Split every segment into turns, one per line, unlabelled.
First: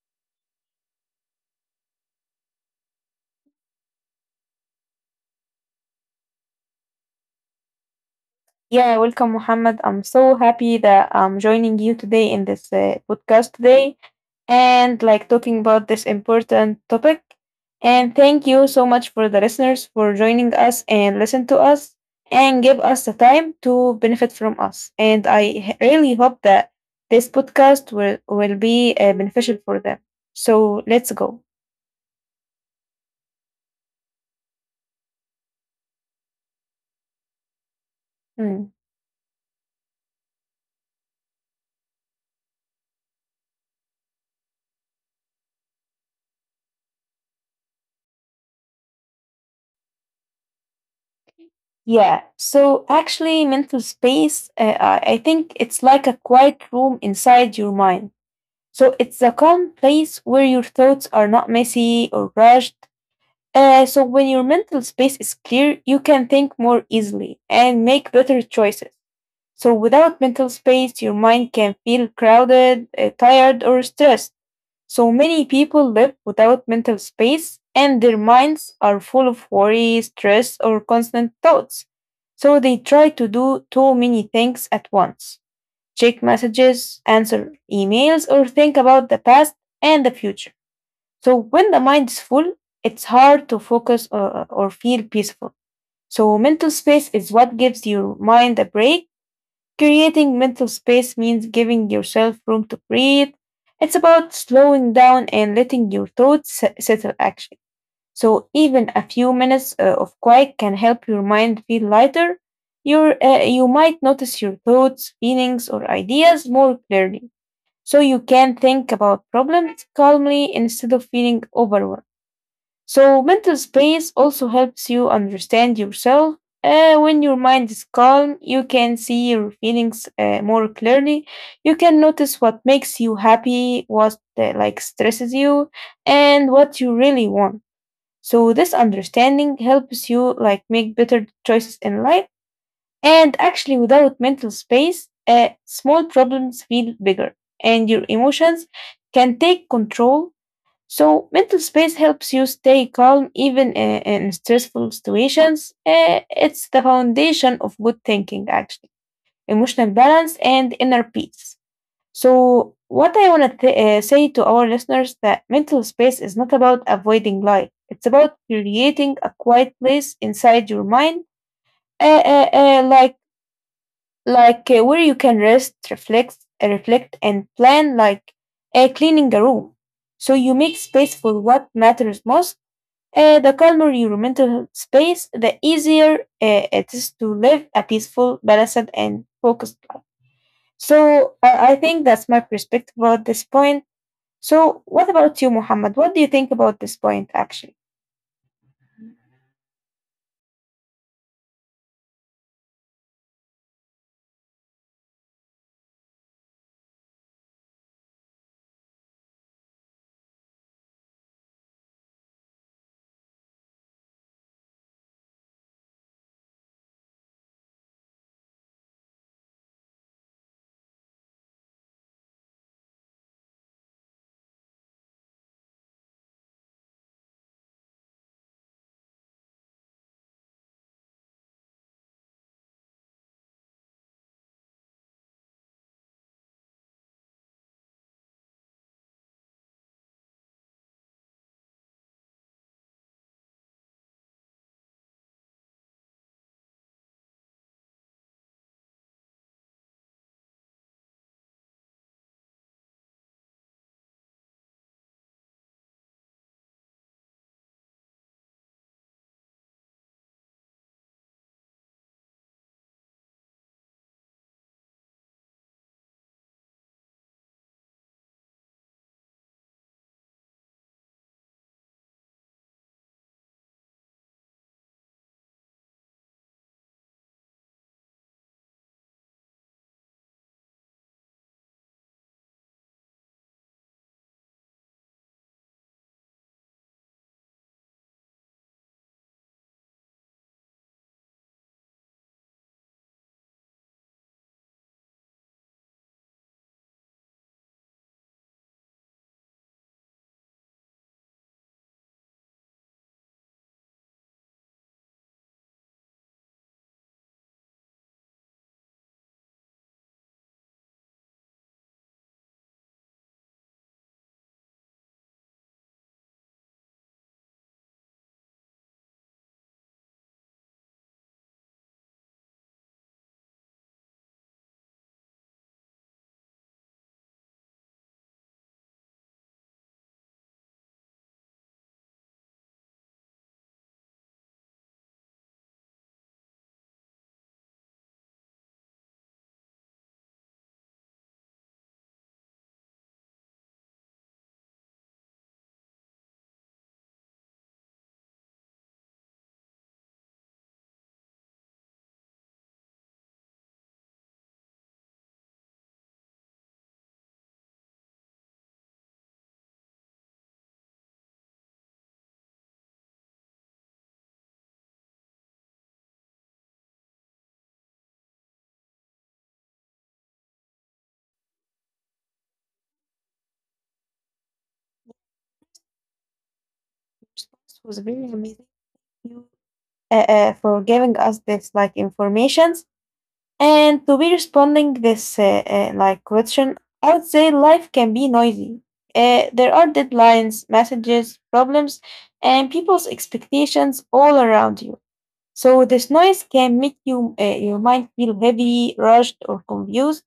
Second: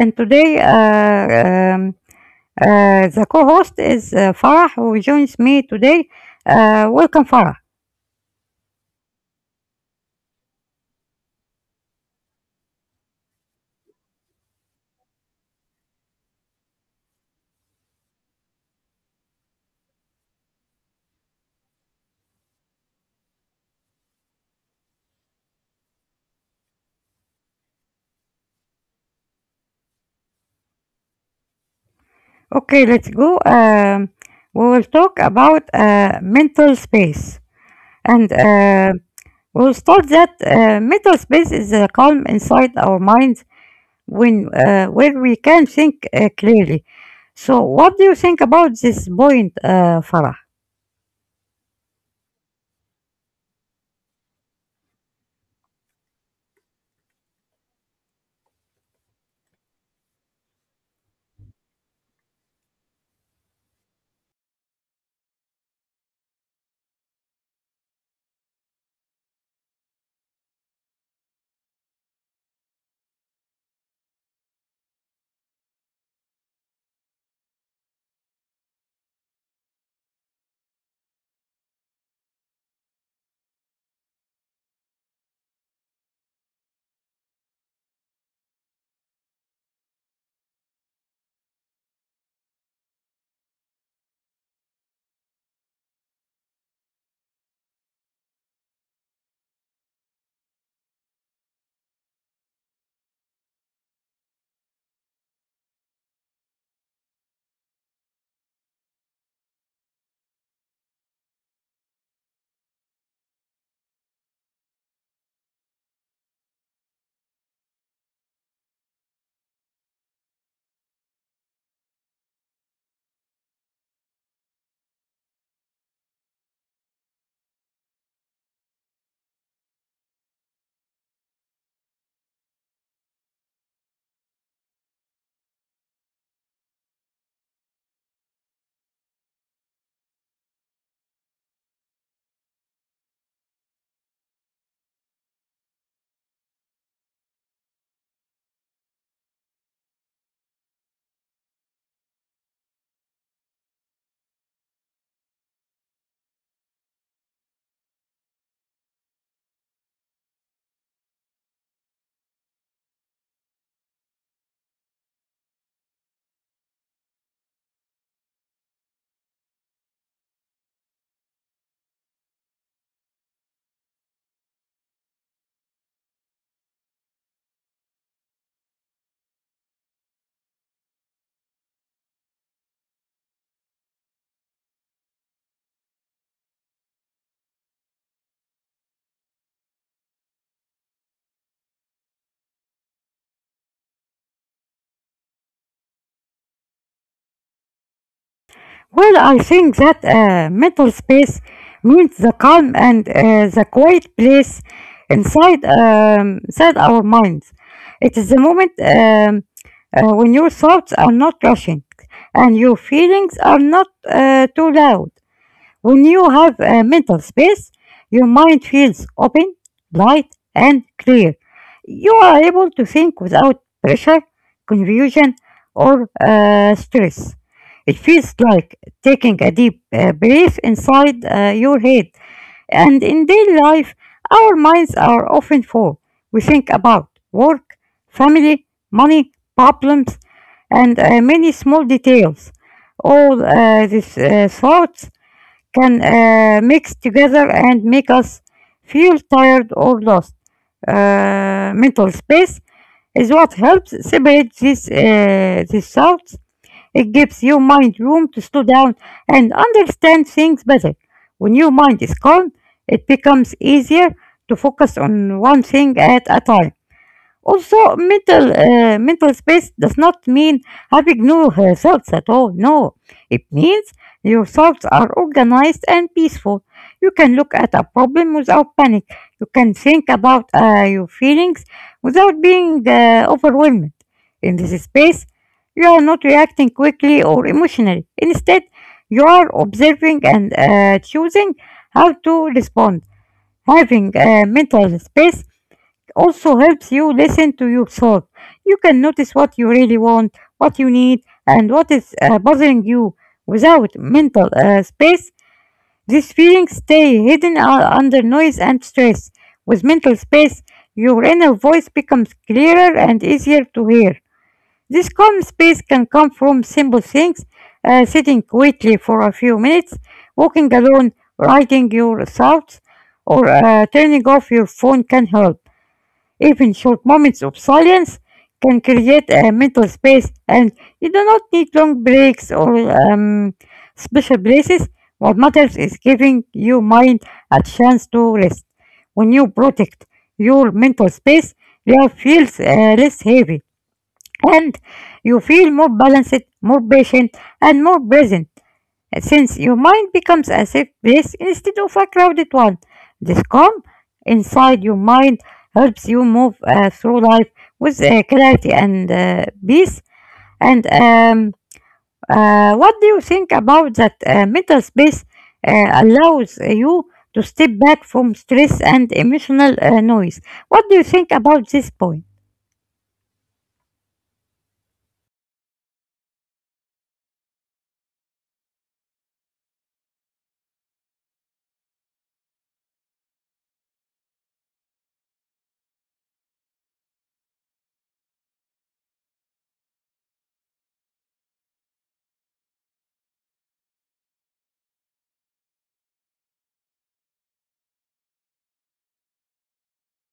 and today the co-host is Farah who joins me today. Welcome Farah.
Yeah, welcome, Muhammad. I'm so happy that I'm joining you today in this podcast today and like talking about this important topic. And thank you so much for the listeners for joining us and listen to us and give us the time to benefit from us. And really hope that this podcast will be beneficial for them. So let's go.
Okay, let's go. We will talk about mental space and
Hmm.
we'll start that mental space is a calm inside our minds when where we can think clearly. So, what do you think about this point, Farah?
Yeah, so actually, mental space, I think it's like a quiet room inside your mind. So it's a calm place where your thoughts are not messy or rushed. So when your mental space is clear, you can think more easily and make better choices. So without mental space, your mind can feel crowded, tired, or stressed. So many people live without mental space and their minds are full of worry, stress, or constant thoughts. So they try to do too many things at once, check messages, answer emails, or think about the past and the future. So when the mind is full, it's hard to focus or feel peaceful. So mental space is what gives your mind a break. Creating mental space means giving yourself room to breathe. It's about slowing down and letting your settle action. So even a few minutes of quiet can help your mind feel lighter. You might notice your thoughts, feelings, or ideas more clearly. So you can think about problems calmly instead of feeling overwhelmed. So mental space also helps you understand yourself. When your mind is calm, you can see your feelings more clearly. You can notice what makes you happy, what like stresses you, and what you really want. So this understanding helps you like make better choices in life. And actually, without mental space, small problems feel bigger, and your emotions can take control. So mental space helps you stay calm even in stressful situations. It's the foundation of good thinking, actually, emotional balance and inner peace. So, what I want to say to our listeners that mental space is not about avoiding light. It's about creating a quiet place inside your mind, uh, uh, uh, like where you can rest, reflect, reflect, and plan, like cleaning a room. So you make space for what matters most. The calmer your mental space, the easier it is to live a peaceful, balanced, and focused life. So I think that's my perspective about this point. So, what about you, Muhammad? What do you think about this point, actually? Mhm.
Well, I think that mental space means the calm and the quiet place inside inside our minds. It is the moment when your thoughts are not rushing and your feelings are not too loud. When you have a mental space, your mind feels open, light, and clear. You are able to think without pressure, confusion, or stress. It feels like taking a deep breath inside your head. And in daily life, our minds are often full. We think about work, family, money, problems, and many small details. All these thoughts can mix together and make us feel tired or lost. Mental space is what helps separate these thoughts. It gives your mind room to slow down and understand things better. When your mind is calm, it becomes easier to focus on one thing at a time. Also, mental space does not mean having no thoughts at all. No, it means your thoughts are organized and peaceful. You can look at a problem without panic. You can think about your feelings without being overwhelmed. In this space, you are not reacting quickly or emotionally. Instead, you are observing and choosing how to respond. Having a mental space also helps you listen to yourself. You can notice what you really want, what you need, and what is bothering you. Without mental space, these feelings stay hidden under noise and stress. With mental space, your inner voice becomes clearer and easier to hear. This calm space can come from simple things, sitting quietly for a few minutes, walking alone, writing your thoughts, or turning off your phone can help. Even short moments of silence can create a mental space, and you do not need long breaks or special places. What matters is giving your mind a chance to rest. When you protect your mental space, life feels less heavy, and you feel more balanced, more patient, and more present since your mind becomes a safe place instead of a crowded one. This calm inside your mind helps you move through life with clarity and peace. And what do you think about that mental space allows you to step back from stress and emotional noise? What do you think about this point?
Your response was very amazing. You For giving us this like informations and to be responding this like question. I would say life can be noisy. There are deadlines, messages, problems, and people's expectations all around you. So this noise can make your mind feel heavy, rushed, or confused.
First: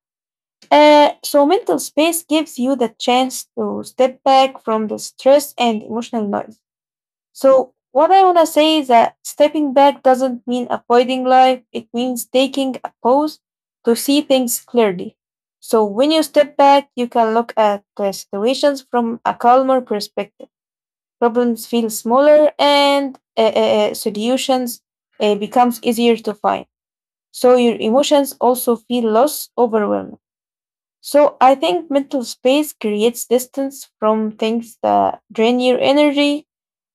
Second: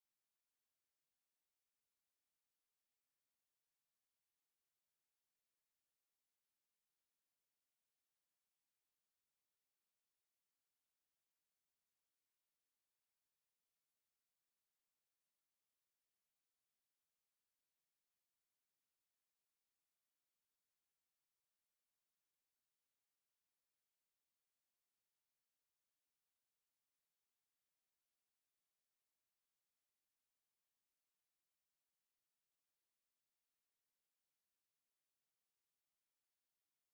So mental space gives you the chance to step back from the stress and emotional noise. So what I want to say is that stepping back doesn't mean avoiding life. It means taking a pause to see things clearly. So when you step back, you can look at the situations from a calmer perspective. Problems feel smaller and solutions becomes easier to find. So your emotions also feel less overwhelming. So I think mental space creates distance from things that drain your energy.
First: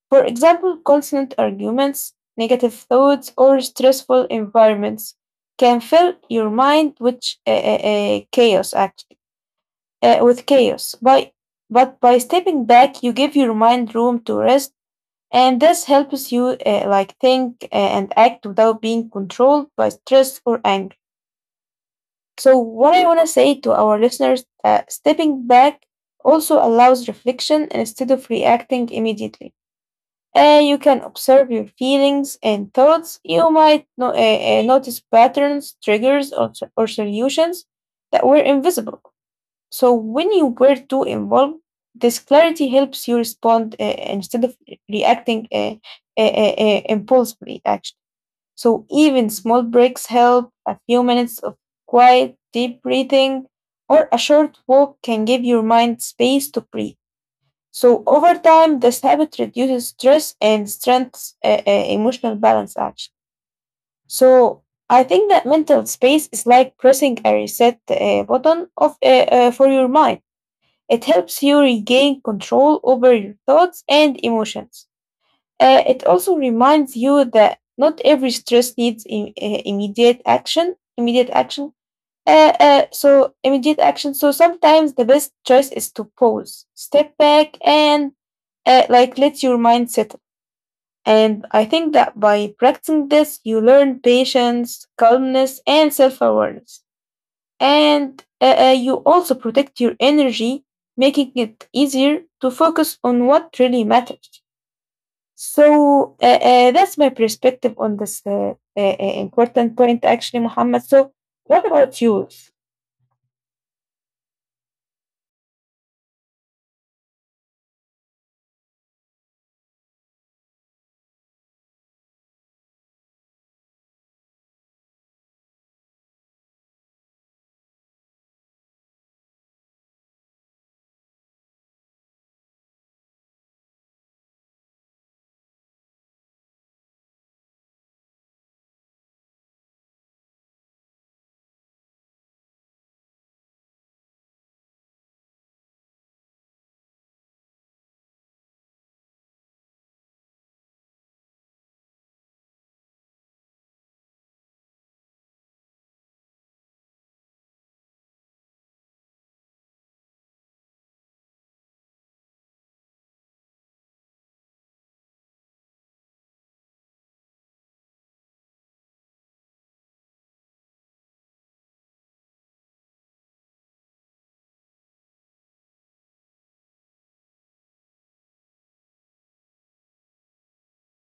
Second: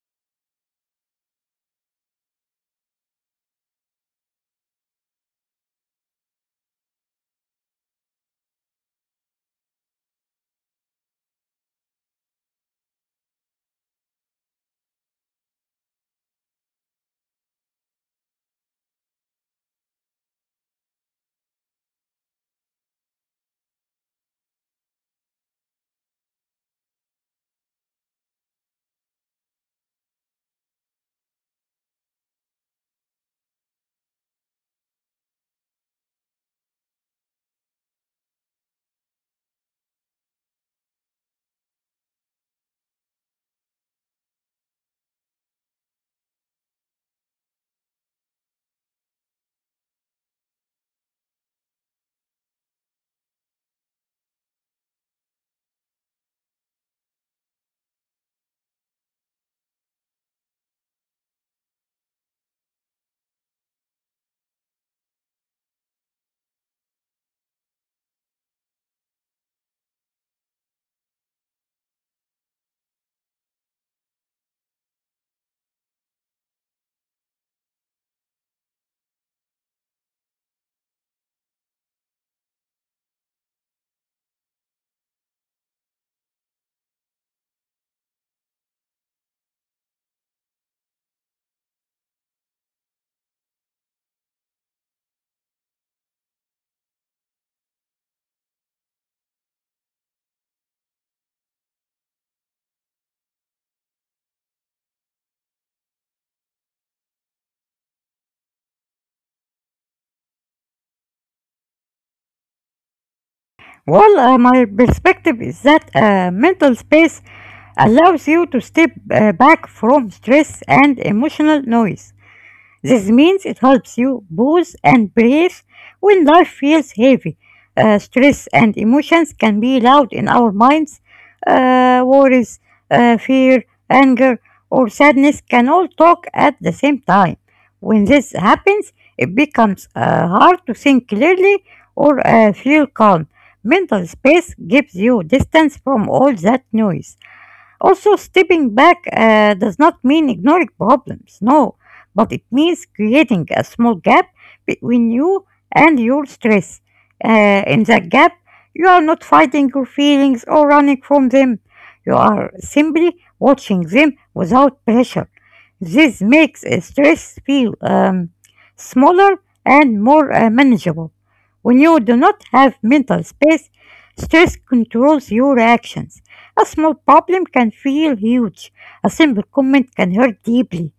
For example, constant arguments, negative thoughts, or stressful environments can fill your mind with chaos. Actually, with chaos. By but by stepping back, you give your mind room to rest, and this helps you like think and act without being controlled by stress or anger. So, what I want to say to our listeners that stepping back also allows reflection instead of reacting immediately. You can observe your feelings and thoughts. You might notice patterns, triggers, or solutions that were invisible. So, when you were too involved, this clarity helps you respond instead of reacting impulsively, actually. So even small breaks help. A few minutes of quiet, deep breathing, or a short walk can give your mind space to breathe. So over time, this habit reduces stress and strengthens emotional balance. Actually, so I think that mental space is like pressing a reset button of for your mind. It helps you regain control over your thoughts and emotions. It also reminds you that not every stress needs immediate action. Immediate action. So immediate action. So sometimes the best choice is to pause, step back, and like let your mind settle. And I think that by practicing this, you learn patience, calmness, and self-awareness. And you also protect your energy, making it easier to focus on what really matters. So that's my perspective on this important point, actually, Muhammad. So, what about you?
Well, my perspective is that mental space allows you to step back from stress and emotional noise. This means it helps you pause and breathe when life feels heavy. Stress and emotions can be loud in our minds. Worries, fear, anger, or sadness can all talk at the same time. When this happens, it becomes hard to think clearly or feel calm. Mental space gives you distance from all that noise. Also, stepping back does not mean ignoring problems, no, but it means creating a small gap between you and your stress. In that gap, you are not fighting your feelings or running from them. You are simply watching them without pressure. This makes stress feel smaller and more manageable. When you do not have mental space, stress controls your actions. A small problem can feel huge. A simple comment can hurt deeply.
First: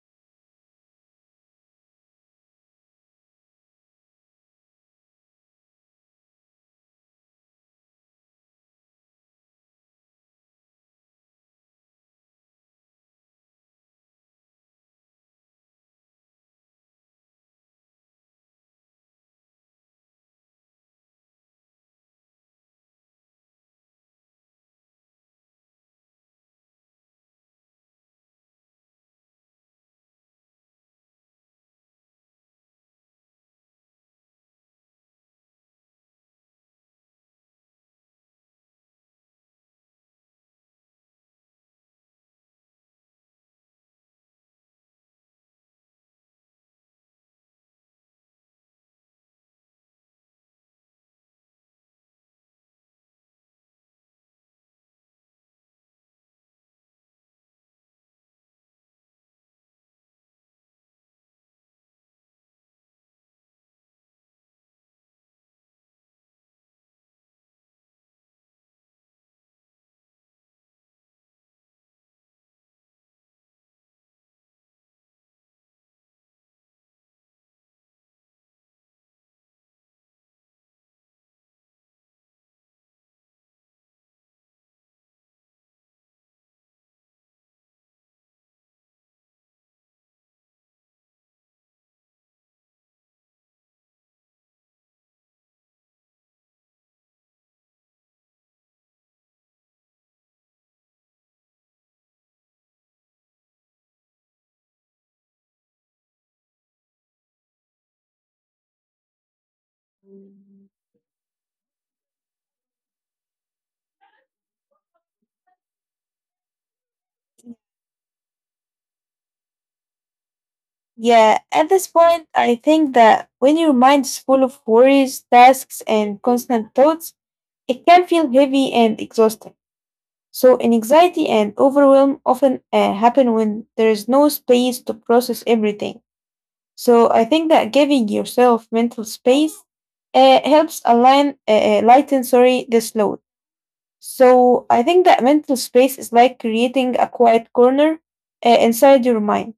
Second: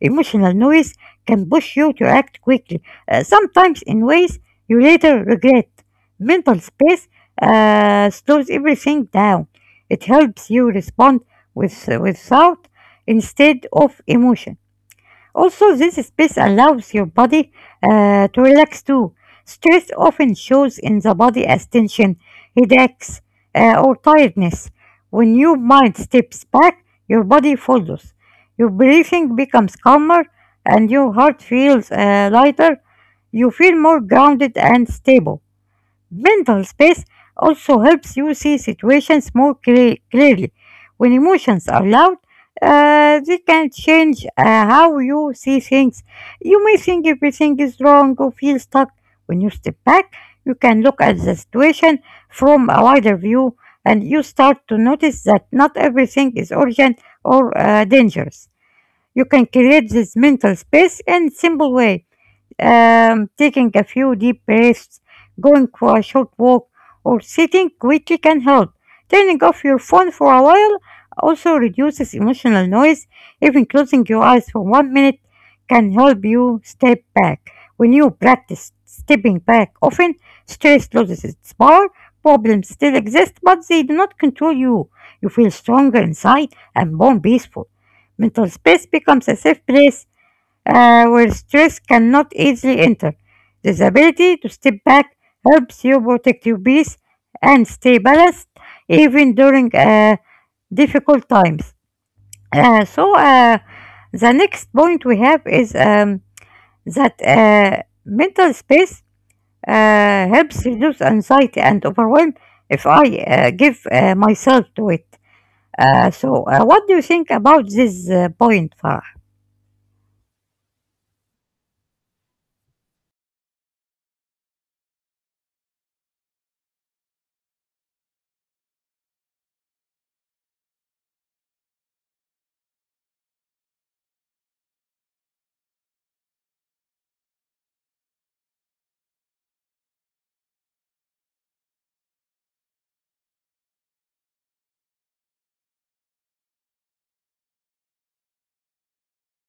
Emotional noise can push you to act quickly, sometimes in ways you later regret. Mental space slows everything down. It helps you respond without instead of emotion. Also, this space allows your body to relax too. Stress often shows in the body as tension, headaches, or tiredness. When your mind steps back, your body follows. Your breathing becomes calmer and your heart feels lighter. You feel more grounded and stable. Mental space also helps you see situations clearly. When emotions are loud, they can change how you see things. You may think everything is wrong or feel stuck. When you step back, you can look at the situation from a wider view and you start to notice that not everything is urgent or dangerous. You can create this mental space in simple way taking a few deep breaths, going for a short walk, or sitting quickly can help. Turning off your phone for a while also reduces emotional noise. Even closing your eyes for one minute can help you step back. When you practice stepping back often, stress loses its power. Problems still exist, but they do not control you. You feel stronger inside and more peaceful. Mental space becomes a safe place where stress cannot easily enter. This ability to step back helps you protect your peace and stay balanced even during difficult times. Uh, so, uh, the next point we have is that mental space helps reduce anxiety and overwhelm if I give myself to it. So what do you think about this point, Farah?
Yeah, at this point, I think that when your mind is full of worries, tasks, and constant thoughts, it can feel heavy and exhausting. So, anxiety and overwhelm often happen when there is no space to process everything. So, I think that giving yourself mental space helps lighten, sorry, this load. So, I think that mental space is like creating a quiet corner inside your mind,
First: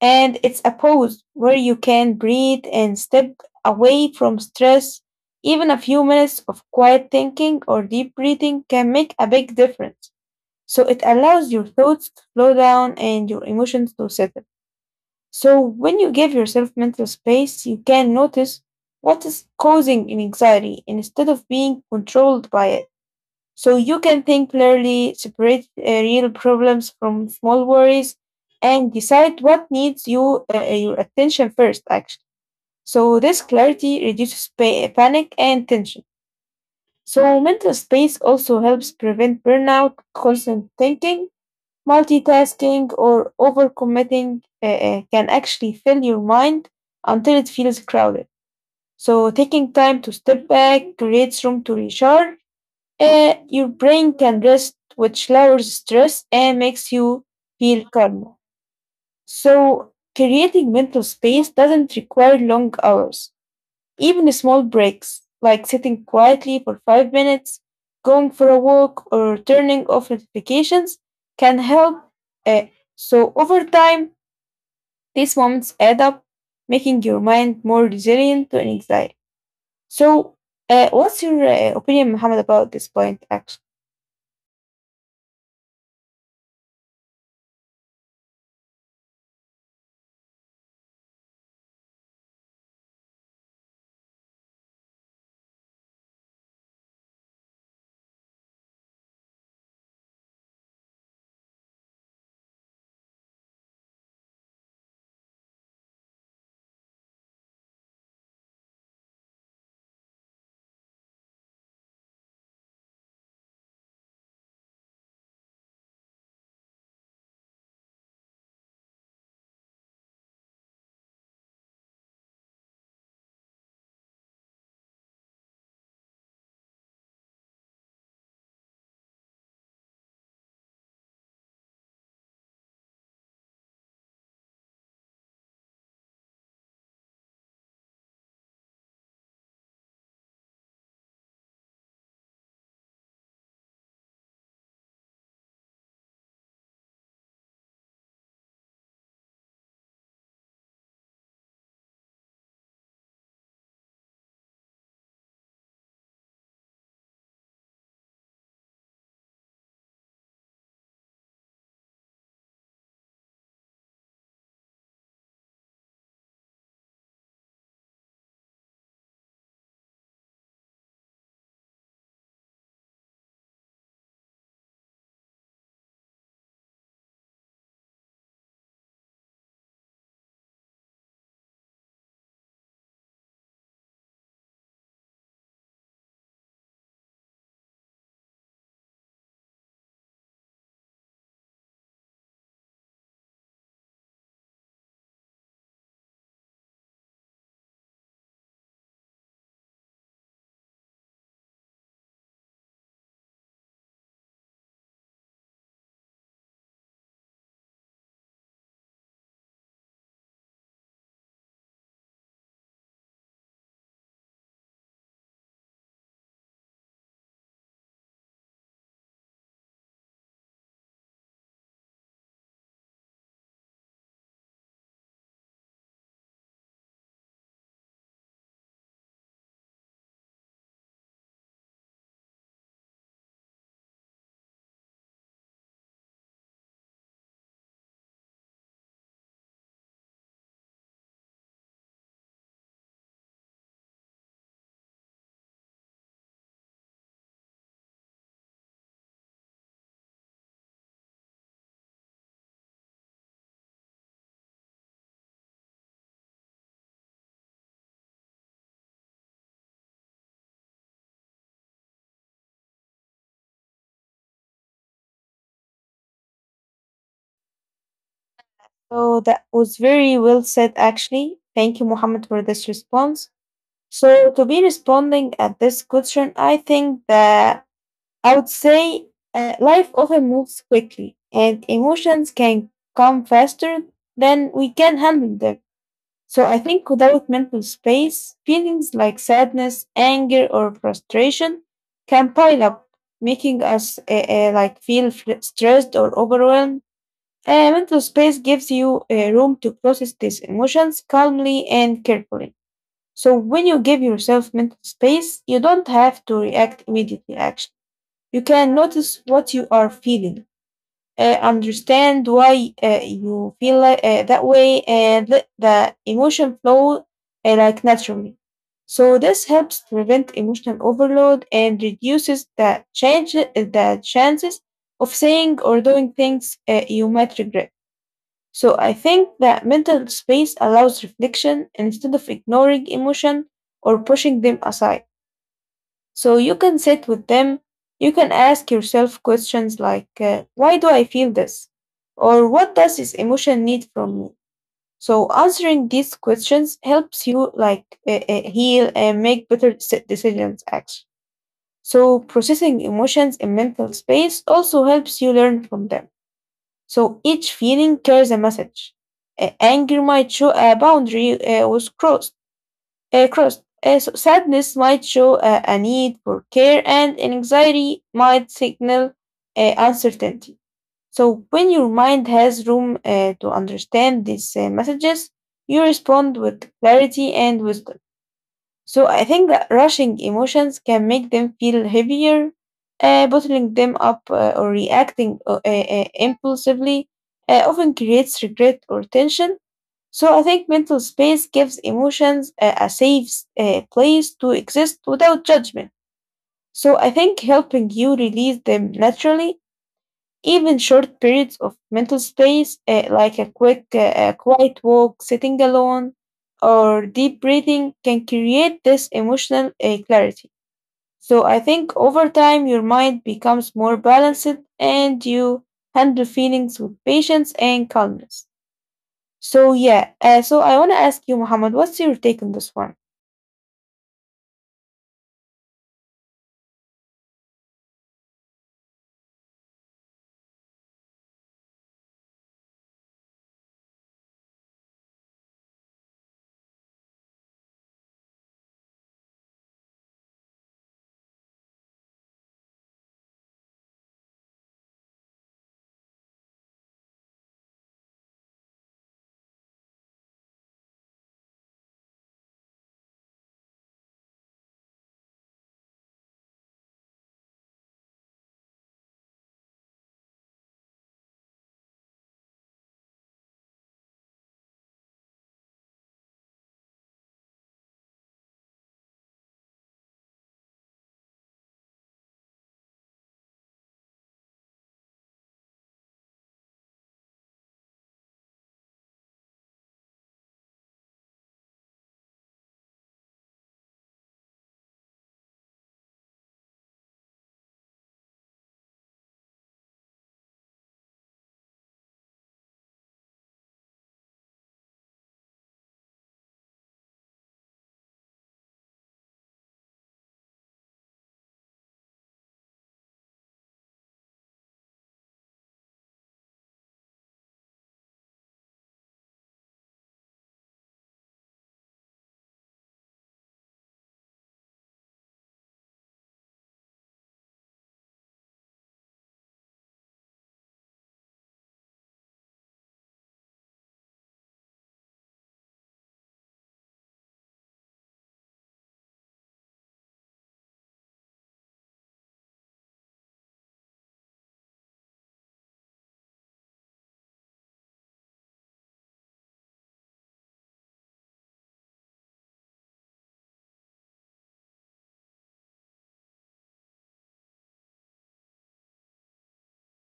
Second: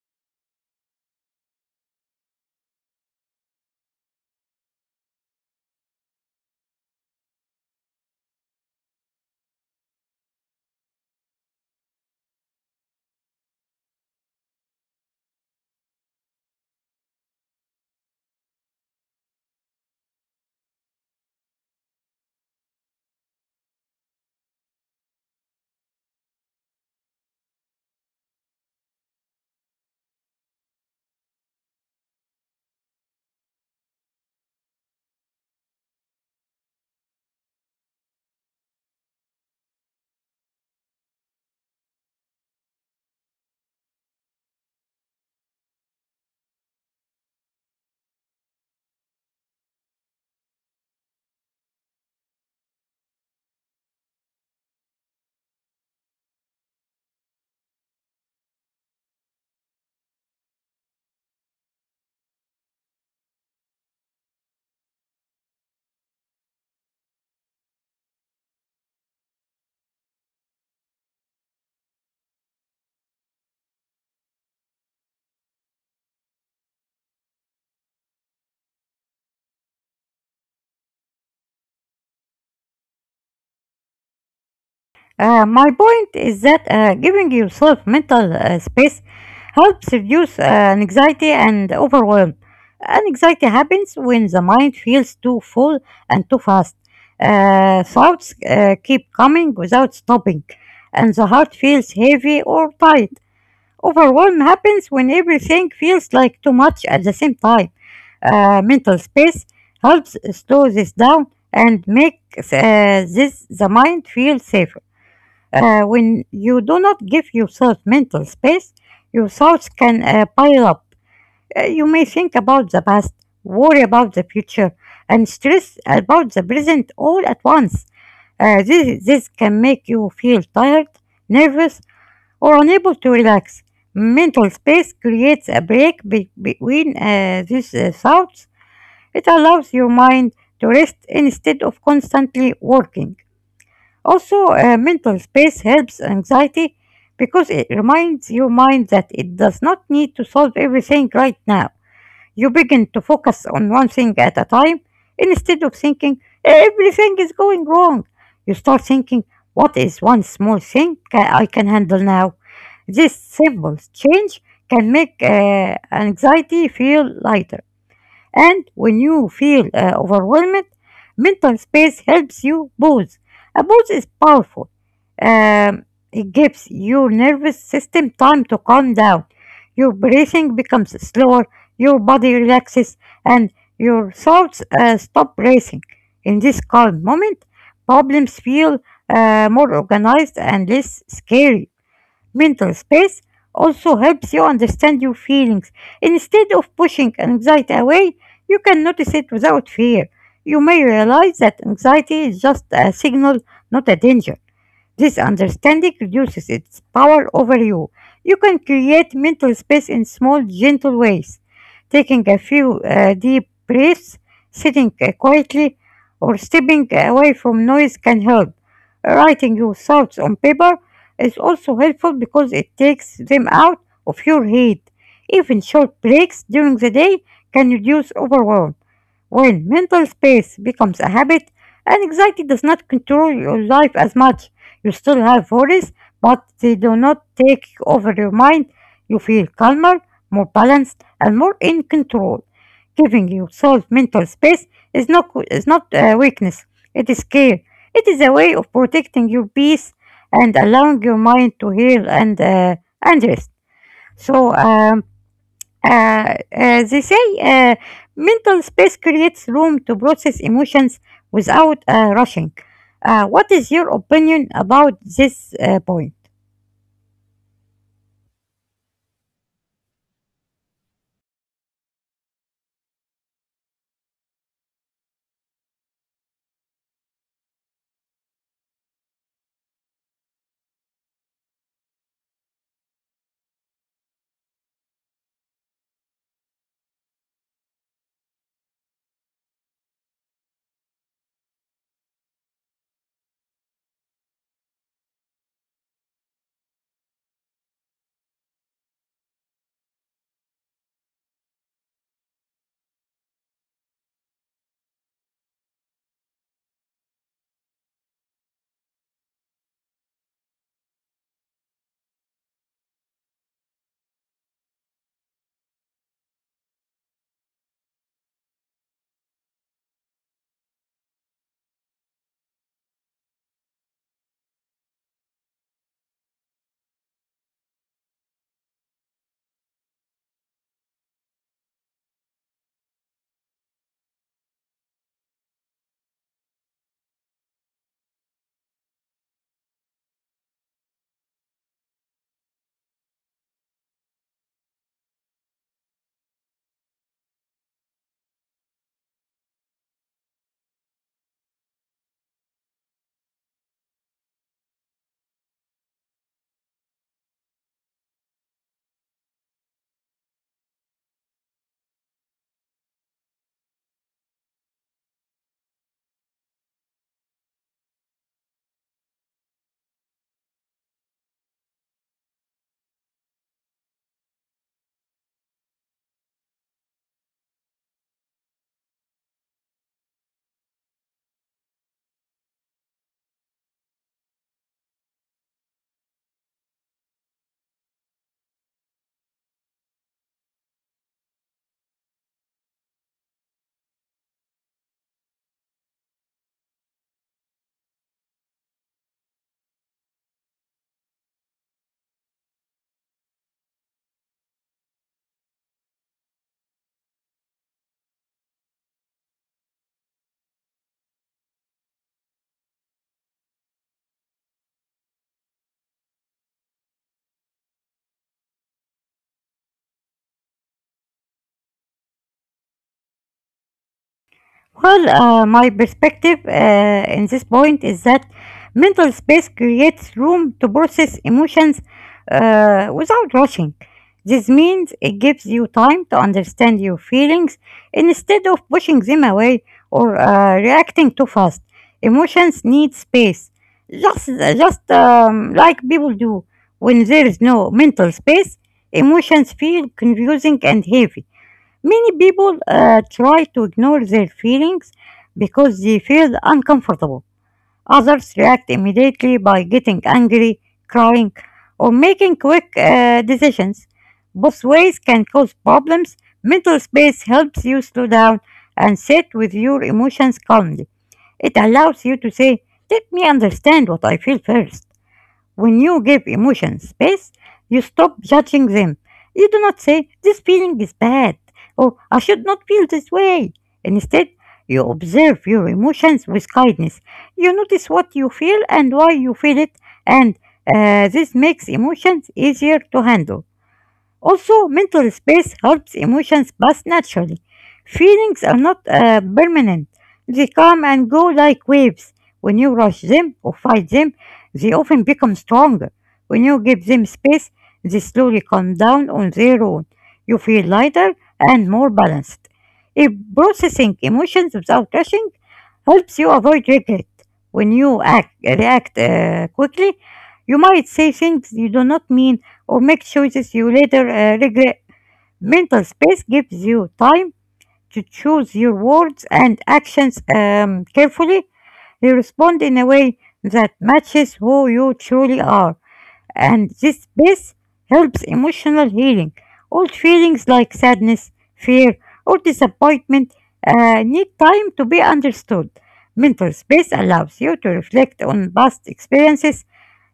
and it's a pause where you can breathe and step away from stress. Even a few minutes of quiet thinking or deep breathing can make a big difference. So it allows your thoughts to slow down and your emotions to settle. So when you give yourself mental space, you can notice what is causing an anxiety instead of being controlled by it. So you can think clearly, separate real problems from small worries, and decide what needs your attention first. Actually, so this clarity reduces panic and tension. So mental space also helps prevent burnout, constant thinking, multitasking or overcommitting can actually fill your mind until it feels crowded. So, taking time to step back creates room to recharge. Your brain can rest, which lowers stress and makes you feel calmer. So, creating mental space doesn't require long hours. Even small breaks, like sitting quietly for 5 minutes, going for a walk, or turning off notifications, can help. uh, so, over time, these moments add up, making your mind more resilient to anxiety. So, what's your opinion, Muhammad, about this point, actually?
My point is that giving yourself mental space helps reduce anxiety and overwhelm. Anxiety happens when the mind feels too full and too fast. Thoughts keep coming without stopping, and the heart feels heavy or tight. Overwhelm happens when everything feels like too much at the same time. Mental space helps slow this down and make this the mind feel safe. When you do not give yourself mental space, your thoughts can pile up. You may think about the past, worry about the future, and stress about the present all at once. This can make you feel tired, nervous, or unable to relax. Mental space creates a break between these thoughts. It allows your mind to rest instead of constantly working. Also, mental space helps anxiety because it reminds your mind that it does not need to solve everything right now. You begin to focus on one thing at a time instead of thinking everything is going wrong. You start thinking, what is one small thing I can handle now? This simple change can make anxiety feel lighter. And when you feel overwhelmed, mental space helps you pause. A pause is powerful. Um, it gives your nervous system time to calm down. Your breathing becomes slower, your body relaxes, and your thoughts stop racing. In this calm moment, problems feel more organized and less scary. Mental space also helps you understand your feelings. Instead of pushing anxiety away, you can notice it without fear. You may realize that anxiety is just a signal, not a danger. This understanding reduces its power over you. You can create mental space in small, gentle ways, taking a few deep breaths, sitting quietly, or stepping away from noise can help. Writing your thoughts on paper is also helpful because it takes them out of your head. Even short breaks during the day can reduce overwhelm. When mental space becomes a habit, anxiety does not control your life as much. You still have worries, but they do not take over your mind. You feel calmer, more balanced, and more in control. Giving yourself mental space is not a weakness. It is care. It is a way of protecting your peace and allowing your mind to heal and rest. So um, uh, uh, they say mental space creates room to process emotions without rushing. What is your opinion about this point?
So, that was very well said, actually. Thank you, Muhammad, for this response. So, to be responding at this question, I think that I would say life often moves quickly and emotions can come faster than we can handle them. So I think without mental space, feelings like sadness, anger, or frustration can pile up, making us like feel stressed or overwhelmed. Mental space gives you room to process these emotions calmly and carefully. So when you give yourself mental space, you don't have to react immediately, actually. You can notice what you are feeling, understand why you feel that way, and let the emotion flow like naturally. So this helps prevent emotional overload and reduces the chances of saying or doing things you might regret. So I think that mental space allows reflection instead of ignoring emotion or pushing them aside. So you can sit with them. You can ask yourself questions like, why do I feel this? Or what does this emotion need from me? So answering these questions helps you like heal and make better decisions actually. So processing emotions in mental space also helps you learn from them. So each feeling carries a message. Anger might show a boundary was crossed. So sadness might show a need for care, and anxiety might signal uncertainty. So, when your mind has room to understand these messages, you respond with clarity and wisdom. So, I think that rushing emotions can make them feel heavier, bottling them up or reacting impulsively often creates regret or tension. So I think mental space gives emotions a safe place to exist without judgment. So I think helping you release them naturally, even short periods of mental space, like a quick, quiet walk, sitting alone, or deep breathing, can create this emotional clarity. So I think over time your mind becomes more balanced and you handle feelings with patience and calmness. So yeah, so I want to ask you, Muhammad, what's your take on this one?
Well, my perspective in this point is that mental space creates room to process emotions without rushing. This means it gives you time to understand your feelings instead of pushing them away or reacting too fast. Emotions need space, just like people do. When there is no mental space, emotions feel confusing and heavy. Many people try to ignore their feelings because they feel uncomfortable. Others react immediately by getting angry, crying, or making quick decisions. Both ways can cause problems. Mental space helps you slow down and sit with your emotions calmly. It allows you to say, Let me understand what I feel first." When you give emotions space, you stop judging them. You do not say, This feeling is bad, or I should not feel this way. Instead, you observe your emotions with kindness. You notice what you feel and why you feel it, and this makes emotions easier to handle. Also, mental space helps emotions pass naturally. Feelings are not permanent, they come and go like waves. When you rush them or fight them, they often become stronger. When you give them space, they slowly calm down on their own. You feel lighter and more balanced. If processing emotions without rushing helps you avoid regret. When you react quickly, you might say things you do not mean or make choices you later regret. Mental space gives you time to choose your words and actions carefully. You respond in a way that matches who you truly are, and this space helps emotional healing. Old feelings like sadness, fear, or disappointment need time to be understood. Mental space allows you to reflect on past experiences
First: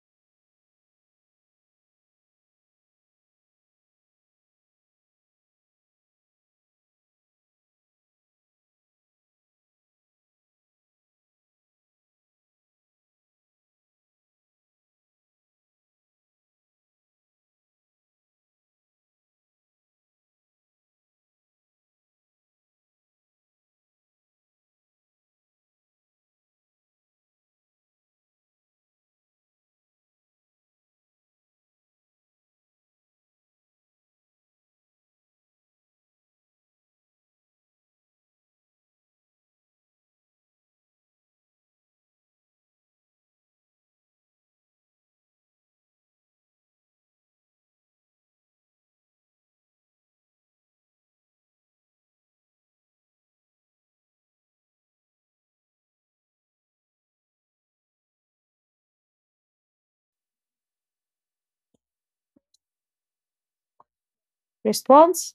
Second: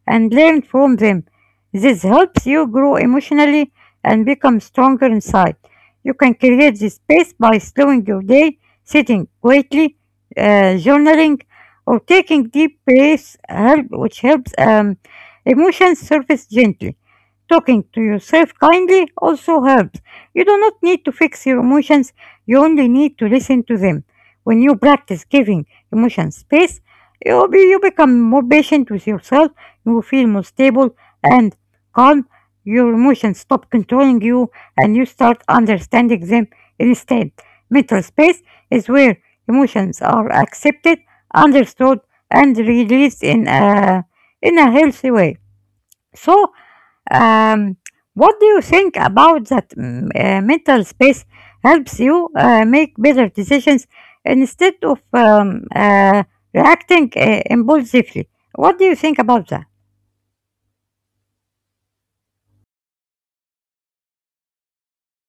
and learn from them. This helps you grow emotionally and become stronger inside. You can create this space by slowing your day, sitting quietly, journaling, or taking deep breaths, which helps emotions surface gently. Talking to yourself kindly also helps. You do not need to fix your emotions, you only need to listen to them. When you practice giving emotions space, you become more patient with yourself, you feel more stable and calm, your emotions stop controlling you, and you start understanding them instead. Mental space is where emotions are accepted, understood, and released in a healthy way. So, um, what do you think about that? Mental space helps you make better decisions instead of reacting impulsively? What do you think about that?
Response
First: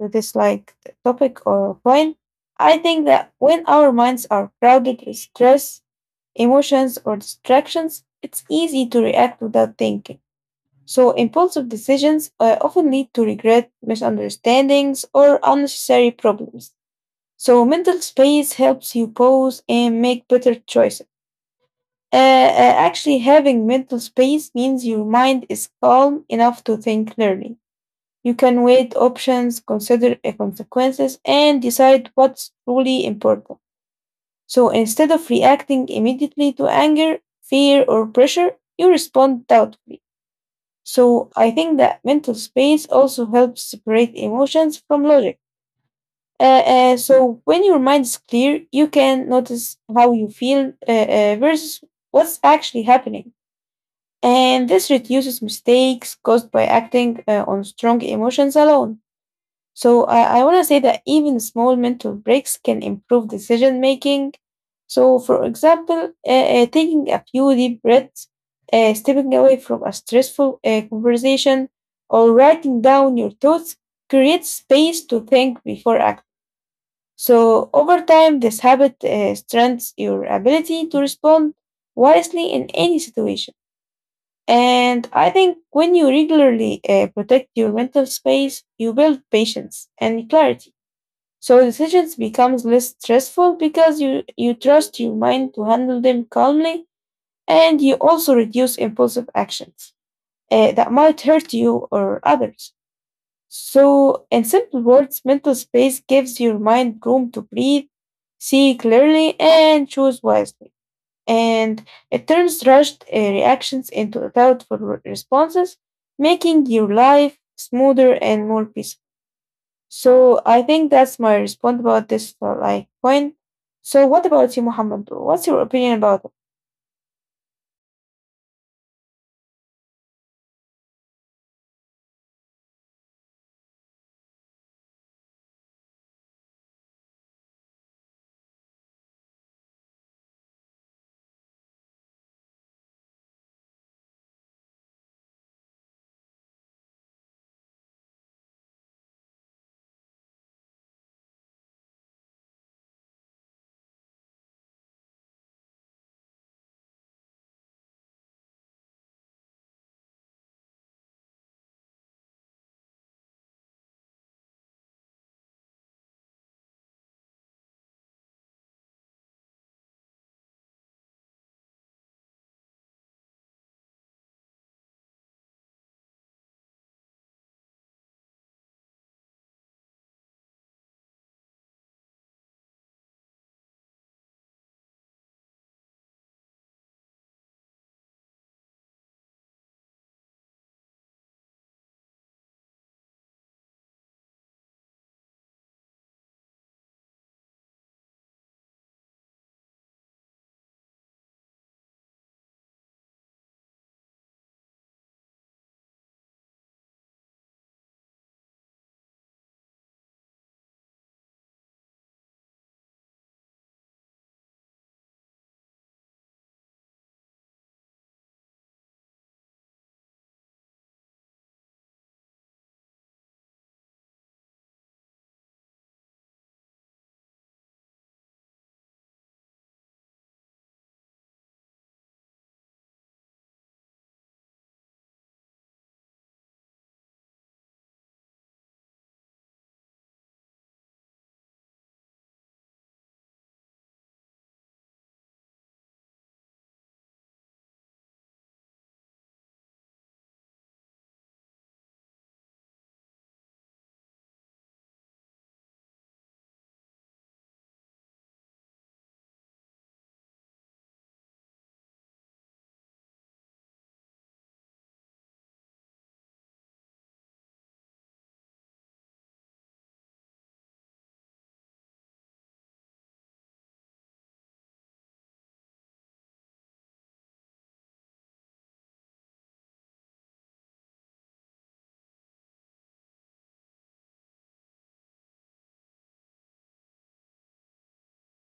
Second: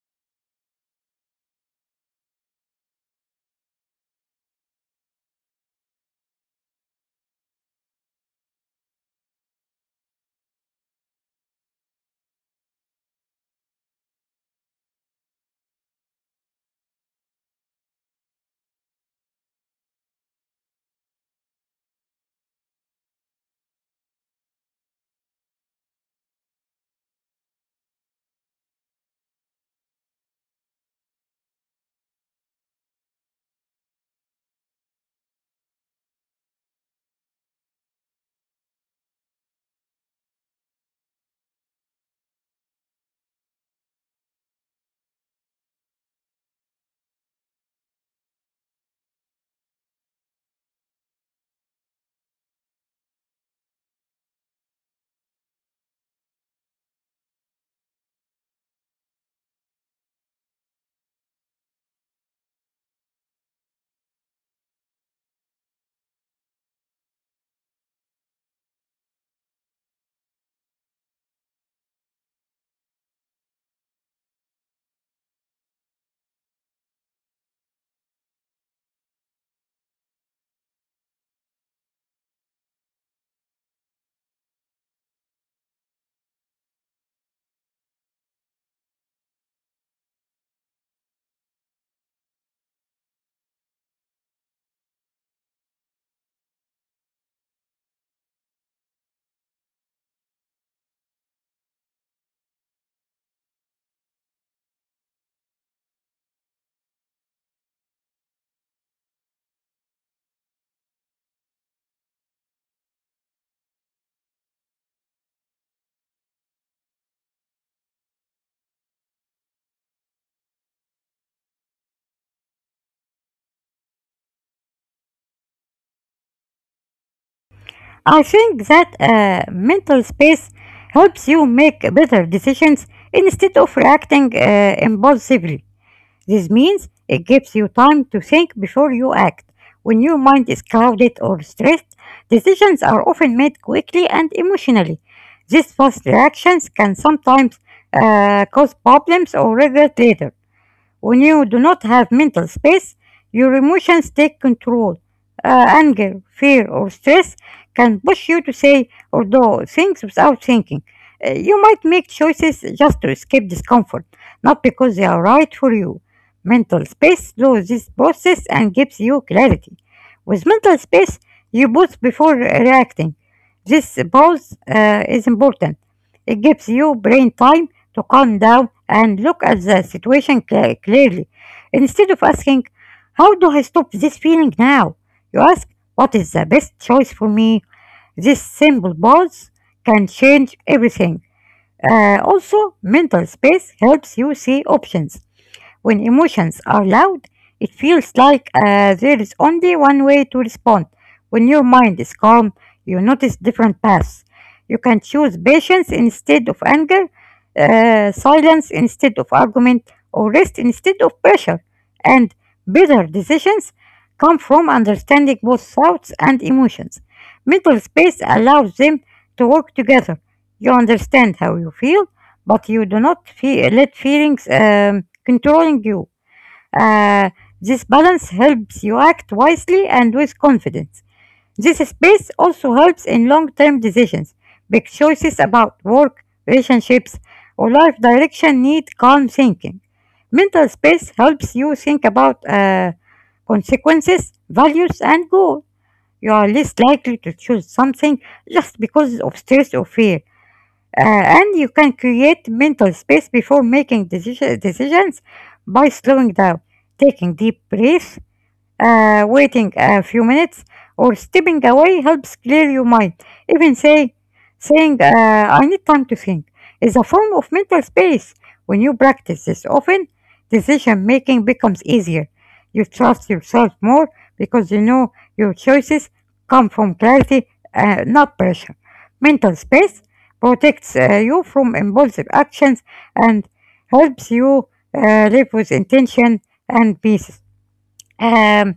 to this like topic or point? I think that when our minds are crowded with stress, emotions, or distractions, it's easy to react without thinking. So impulsive decisions often lead to regret, misunderstandings, or unnecessary problems. So mental space helps you pause and make better choices. Uh, uh, actually, having mental space means your mind is calm enough to think clearly. You can weigh options, consider consequences, and decide what's truly important. So instead of reacting immediately to anger, fear, or pressure, you respond doubtfully. So I think that mental space also helps separate emotions from logic. So when your mind is clear, you can notice how you feel versus what's actually happening. And this reduces mistakes caused by acting on strong emotions alone. So I want to say that even small mental breaks can improve decision making. So, for example, taking a few deep breaths, stepping away from a stressful conversation, or writing down your thoughts creates space to think before acting. So, over time, this habit strengthens your ability to respond wisely in any situation. And I think when you regularly protect your mental space, you build patience and clarity. So decisions becomes less stressful because you trust your mind to handle them calmly and you also reduce impulsive actions that might hurt you or others. So in simple words, mental space gives your mind room to breathe, see clearly, and choose wisely, and it turns rushed reactions into thoughtful responses, making your life smoother and more peaceful. So I think that's my response about this like point. So what about you, Muhammad? What's your opinion about it?
I think that mental space helps you make better decisions instead of reacting impulsively. This means it gives you time to think before you act. When your mind is clouded or stressed, decisions are often made quickly and emotionally. These fast reactions can sometimes cause problems or regret later. When you do not have mental space, your emotions take control. Anger, fear, or stress can push you to say or do things without thinking. You might make choices just to escape discomfort, not because they are right for you. Mental space slows this process and gives you clarity. With mental space, you pause before reacting. This pause is important. It gives you brain time to calm down and look at the situation clearly. Instead of asking, How do I stop this feeling now? You ask, What is the best choice for me? This simple pause can change everything. Also, mental space helps you see options when emotions are loud, it feels like there is only one way to respond. When your mind is calm, you notice different paths. You can choose patience instead of anger, silence instead of argument, or rest instead of pressure. And better decisions come from understanding both thoughts and emotions. Mental space allows them to work together. You understand how you feel but you do not let feelings controlling you. Uh, this balance helps you act wisely and with confidence. This space also helps in long term decisions. Big choices about work, relationships, or life direction need calm thinking. Mental space helps you think about consequences, values, and goals. You are less likely to choose something just because of stress or fear. And you can create mental space before making decisions by slowing down, taking deep breaths, waiting a few minutes or stepping away helps clear your mind. Even saying, I need time to think, is a form of mental space. When you practice this often, decision making becomes easier. You trust yourself more because you know your choices come from clarity, not pressure. Mental space protects you from impulsive actions and helps you live with intention and peace. Um,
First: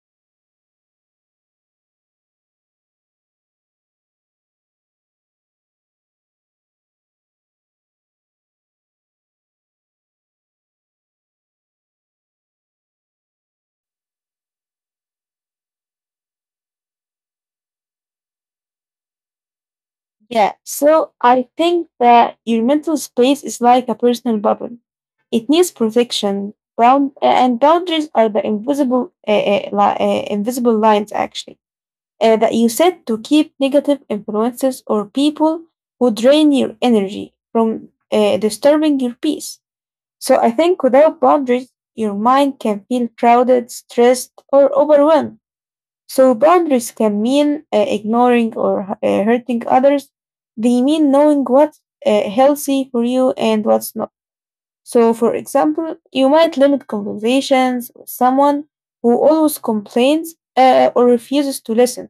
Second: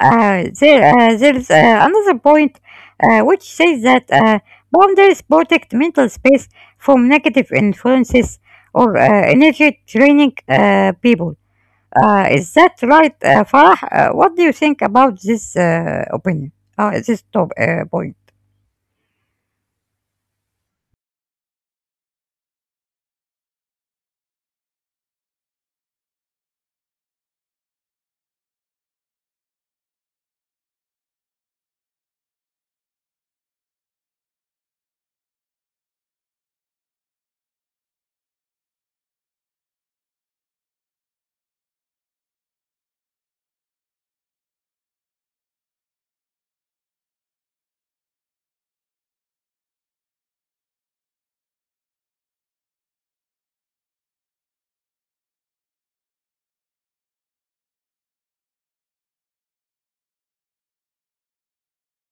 there's another point which says that boundaries protect mental space from negative influences or energy draining people. Is that right, Farah? What do you think about this opinion? This top point.
Yeah. So I think that your mental space is like a personal bubble. It needs protection. Boundaries are the invisible, invisible lines actually that you said to keep negative influences or people who drain your energy from disturbing your peace. So I think without boundaries, your mind can feel crowded, stressed, or overwhelmed. So boundaries can mean ignoring or hurting others. They mean knowing what's healthy for you and what's not. So, for example, you might limit conversations with someone who always complains or refuses to listen,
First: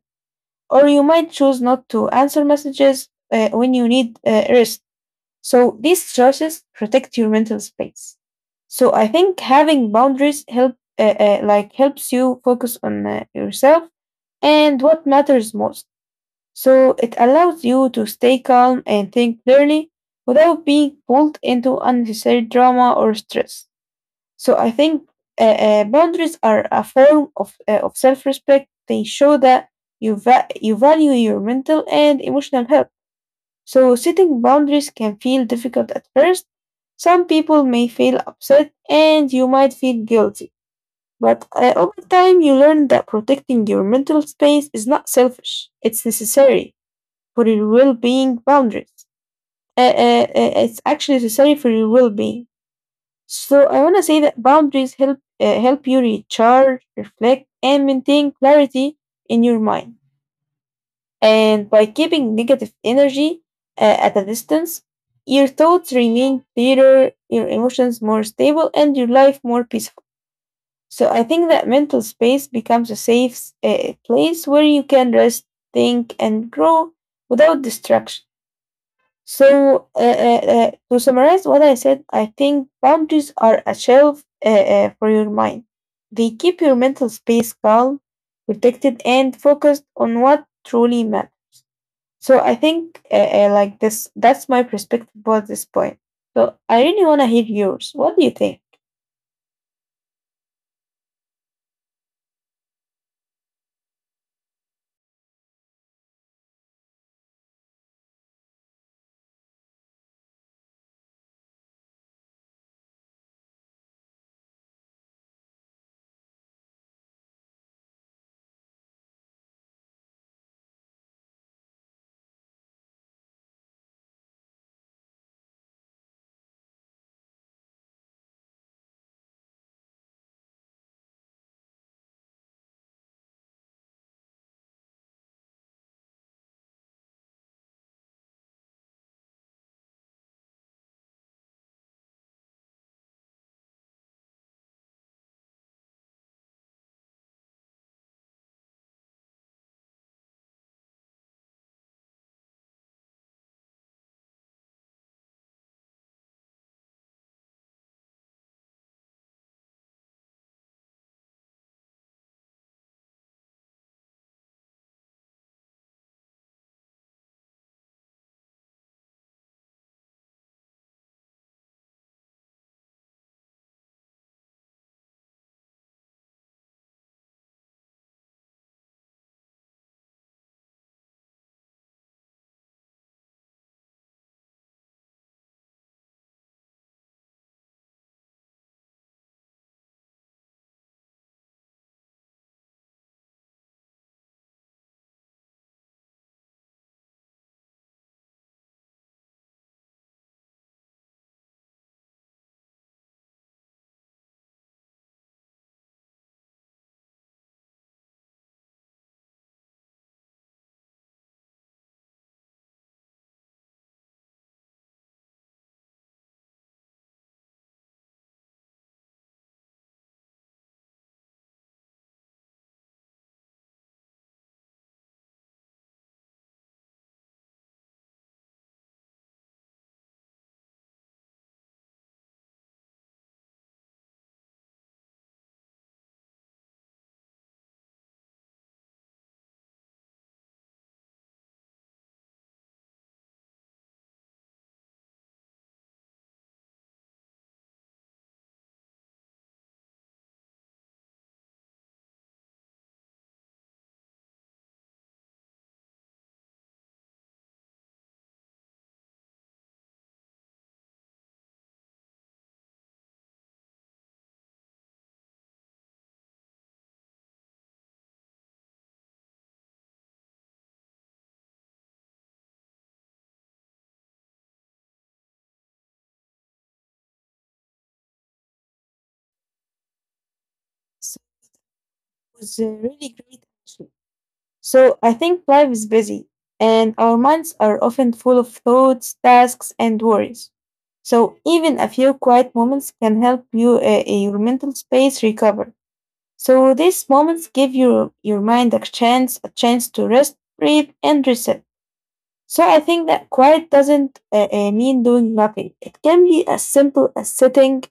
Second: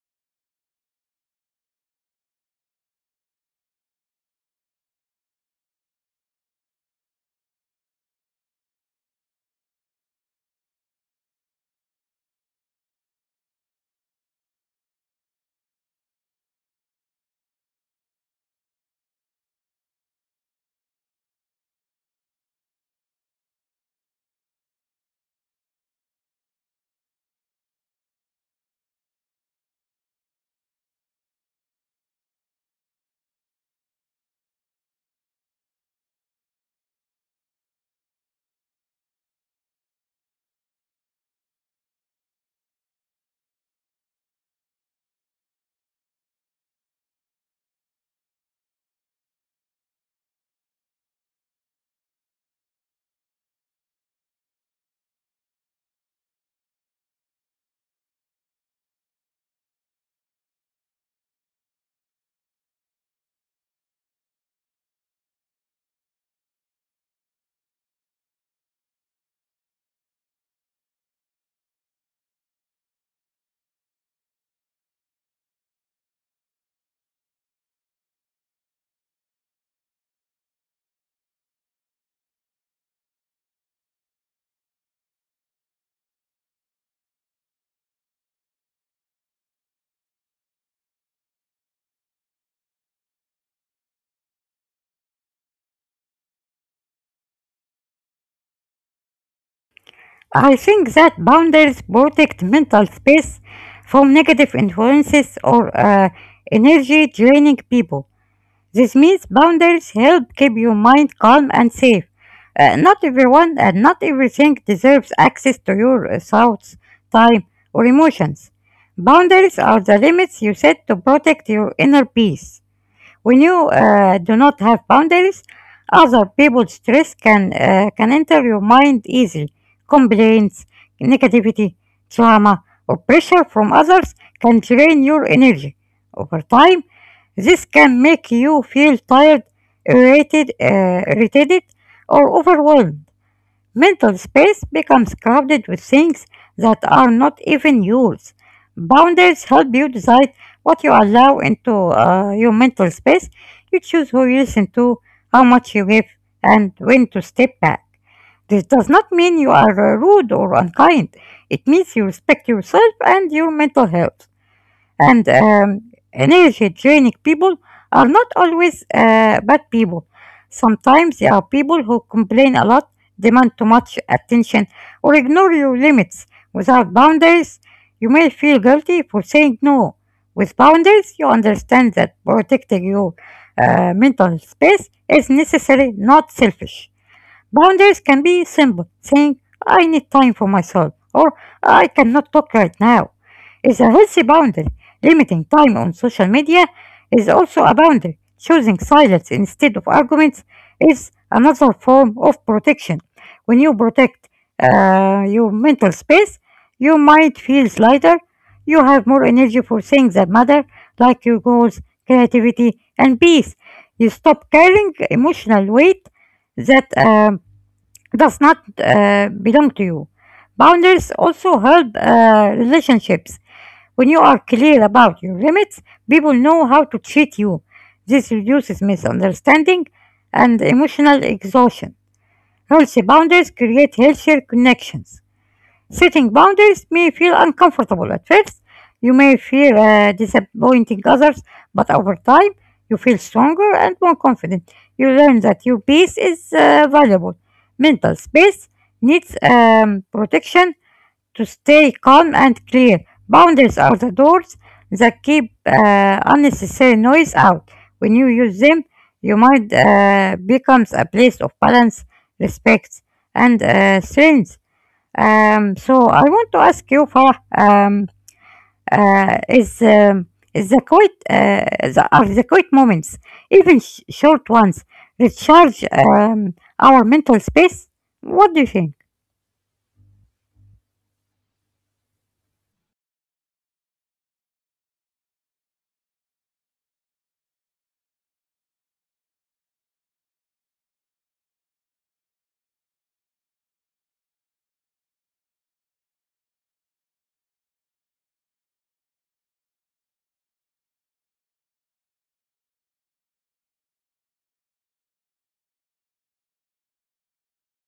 or you might choose not to answer messages when you need rest. So these choices protect your mental space. So I think having boundaries helps you focus on yourself and what matters most. So it allows you to stay calm and think clearly without being pulled into unnecessary drama or stress. So I think boundaries are a form of self respect. They show that you value your mental and emotional health. So setting boundaries can feel difficult at first. Some people may feel upset, and you might feel guilty. But over time, you learn that protecting your mental space is not selfish. It's necessary for your well-being. Boundaries. It's actually necessary for your well-being. So I want to say that boundaries help you recharge, reflect, and maintain clarity in your mind. And by keeping negative energy at a distance, your thoughts remain clearer, your emotions more stable, and your life more peaceful. So I think that mental space becomes a safe place where you can rest, think, and grow without distraction. So, to summarize what I said, I think boundaries are a shelf for your mind. They keep your mental space calm, protected, and focused on what truly matters. So, I think like this, that's my perspective about this point. So, I really want to hear yours. What do you think?
I think that boundaries protect mental space from negative influences or energy draining people. This means boundaries help keep your mind calm and safe. Not everyone and not everything deserves access to your thoughts, time, or emotions. Boundaries are the limits you set to protect your inner peace. When you do not have boundaries, other people's stress can enter your mind easily. Complaints, negativity, trauma, or pressure from others can drain your energy. Over time, this can make you feel tired, irritated, or overwhelmed. Mental space becomes crowded with things that are not even yours. Boundaries help you decide what you allow into your mental space. You choose who you listen to, how much you give, and when to step back. This does not mean you are rude or unkind. It means you respect yourself and your mental health and energy-draining people are not always bad people. Sometimes there are people who complain a lot, demand too much attention, or ignore your limits. Without boundaries, you may feel guilty for saying no. With boundaries, you understand that protecting your mental space is necessary, not selfish. Boundaries can be simple, saying, I need time for myself, or I cannot talk right now. Is a healthy boundary. Limiting time on social media is also a boundary. Choosing silence instead of arguments is another form of protection. When you protect your mental space, you might feel lighter. You have more energy for things that matter, like your goals, creativity, and peace. You stop carrying emotional weight that does not belong to you. Boundaries also help relationships. When you are clear about your limits, people know how to treat you. This reduces misunderstanding and emotional exhaustion. Healthy boundaries create healthier connections. Setting boundaries may feel uncomfortable at first. You may fear disappointing others, but over time, you feel stronger and more confident. You learn that your peace is valuable. Mental space needs protection to stay calm and clear. Boundaries are the doors that keep unnecessary noise out. When you use them, your mind becomes a place of balance, respect, and strength. So I want to ask you, Farah. Um, uh, is um, is the quiet are the, quiet moments, even short ones, recharge our mental space? What do you think?
So, it was really great. So I think life is busy, and our minds are often full of thoughts, tasks, and worries. So even a few quiet moments can help you your mental space recover. So these moments give your mind a chance to rest, breathe, and reset. So I think that quiet doesn't mean doing nothing. It can be as simple as sitting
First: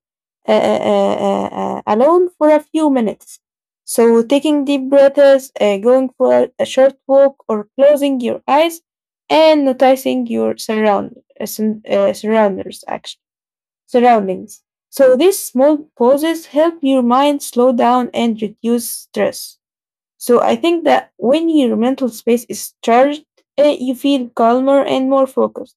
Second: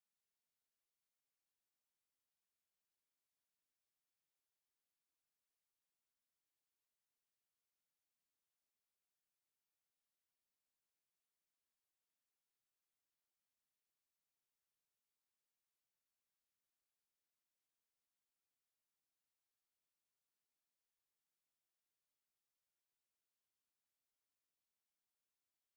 uh, uh, uh, uh, alone for a few minutes. So taking deep breaths, going for a short walk, or closing your eyes and noticing your surround sun- surrounders actually surroundings. So these small pauses help your mind slow down and reduce stress. So I think that when your mental space is charged, you feel calmer and more focused.